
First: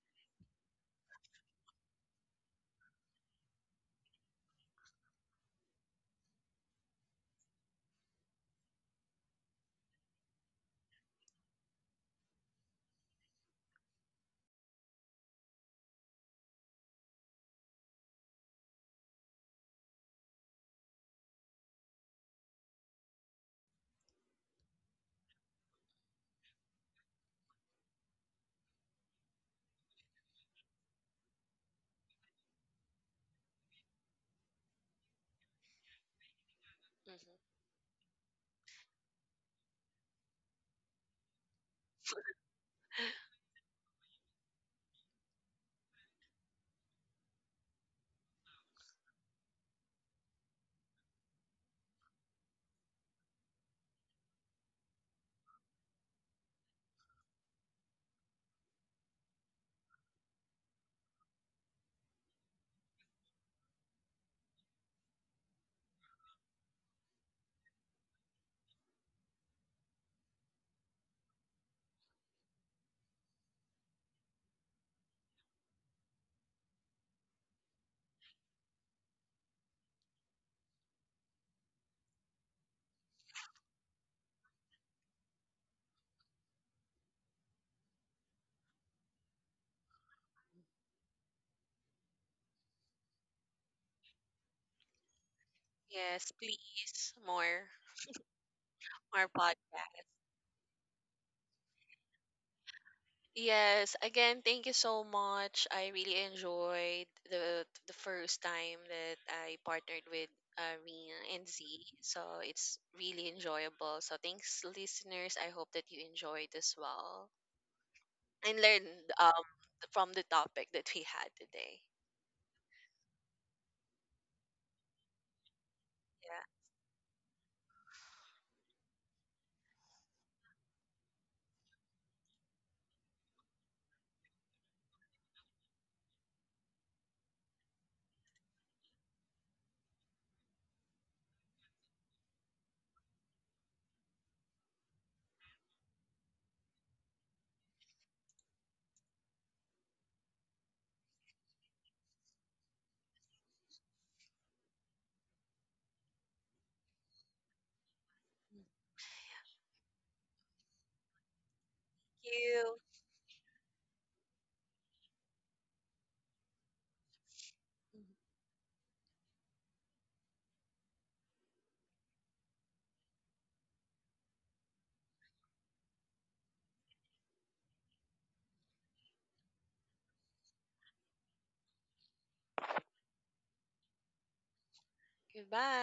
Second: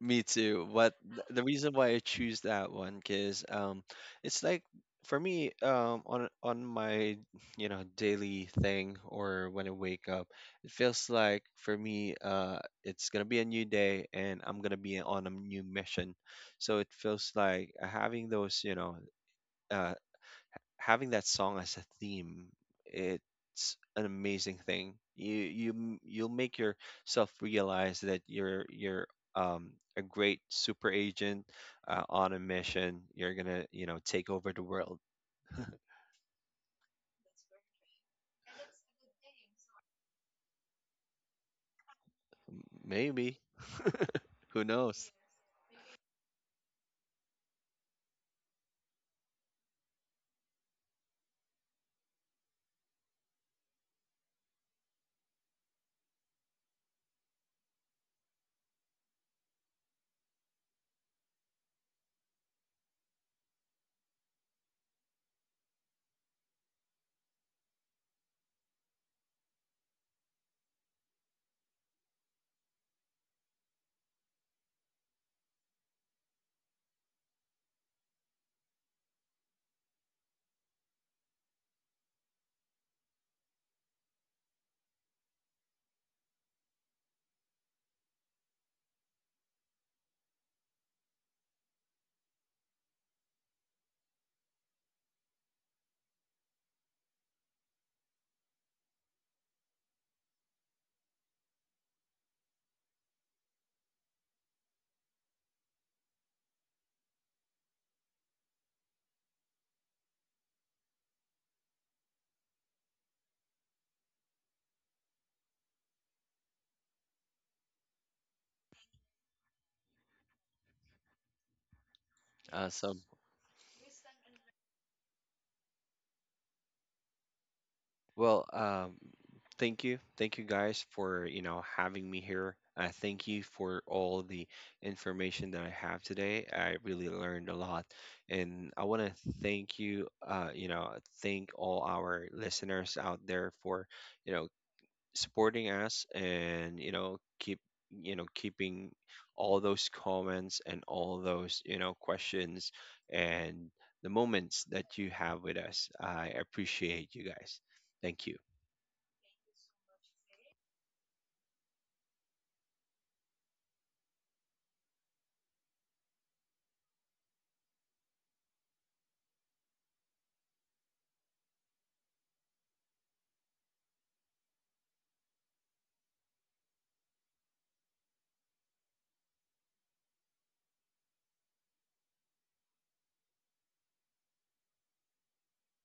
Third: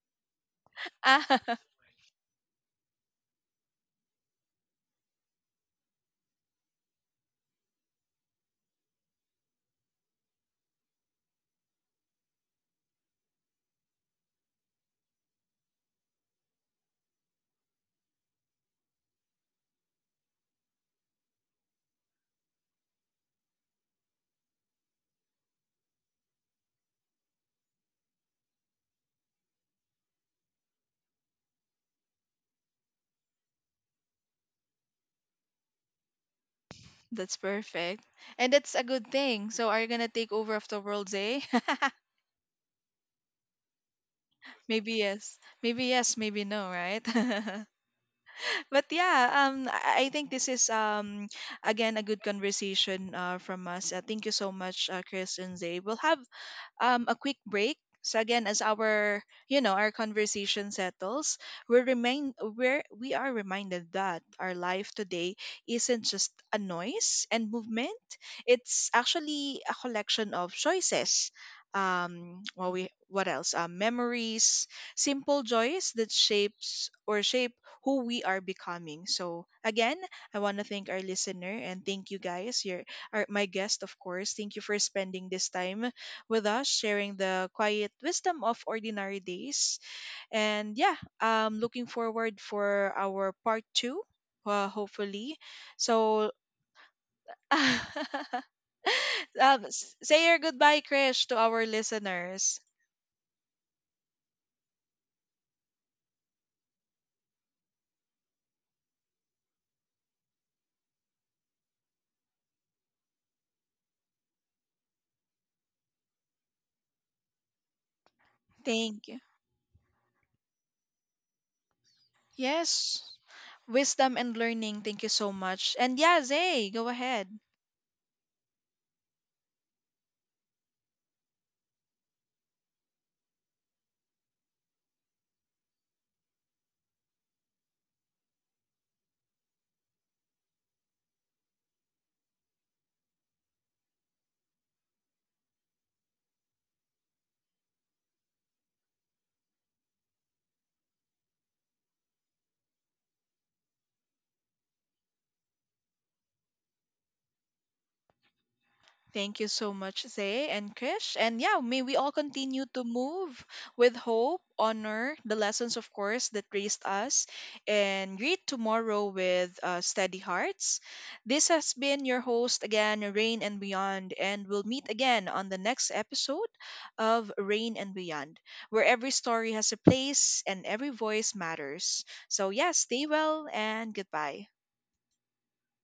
me too. But th- the
Ah.
reason why I choose that one, cause, um it's like for me, um on on my, you know, daily thing or when I wake up, it feels like for me, uh it's going to be a new day and I'm going to be on a new mission. So it feels like having those, you know, uh having that song as a theme, it's an amazing thing. You, you m- you'll make yourself realize that you're you're um, a great super agent, uh, on a mission. You're gonna, you know, take over the world.
That's
Hmm.
perfect. And that's a good thing. So are you gonna take over of the world, Zay?
M- Maybe, who
Maybe
knows?
yes. Maybe yes, maybe no, right? But yeah, um, I I think this is um again a good conversation uh from us. Uh, thank you so much, uh, Chris and Zay. We'll have um, a quick break. So again, as our, you know our conversation settles, we're remind we're we are reminded that our life today isn't just a noise and movement. It's actually a collection of choices. Um, well, we, what else? Um, memories, simple joys that shapes or shape who we are becoming. So again, I want to thank our listener and thank you guys. Your our, my guest, of course. Thank you for spending this time with us, sharing the quiet wisdom of ordinary days. And yeah, um, looking forward for our part two, uh, hopefully. So,
Yes, please. More
um,
more
s-
podcast.
say your goodbye, Krish, to our listeners.
Yes, again, thank you so much. I really enjoyed the the first time that I partnered with uh, Rina and Z. So it's really enjoyable. So thanks, listeners. I hope that you enjoyed as well and
Thank
learned
you.
um, from the topic that we had today.
Yes,
Awesome.
wisdom and learning. Thank you so much. And yeah,
Yeah.
Zay, go ahead.
Well, um, thank you. Thank you guys for, you know, having me here. Uh, thank you for all the information that I have today. I really learned a lot. And I want to thank you, uh, you know, thank all our listeners out there for, you know, supporting us, and, you know, keep, you know, keeping all those comments and all those, you know, questions and the moments that you have with us. I appreciate you guys. Thank you.
Thank
Thank you so much, Zay and Krish. And yeah, may we all continue
you.
to move with hope, honor the lessons, of course, that raised us,
Mm-hmm.
and greet tomorrow with uh, steady hearts. This has been your host again, Rain and Beyond, and we'll meet again on the next episode of Rain and Beyond, where every story has a place and every voice matters. So, yeah, stay well and goodbye.
Goodbye.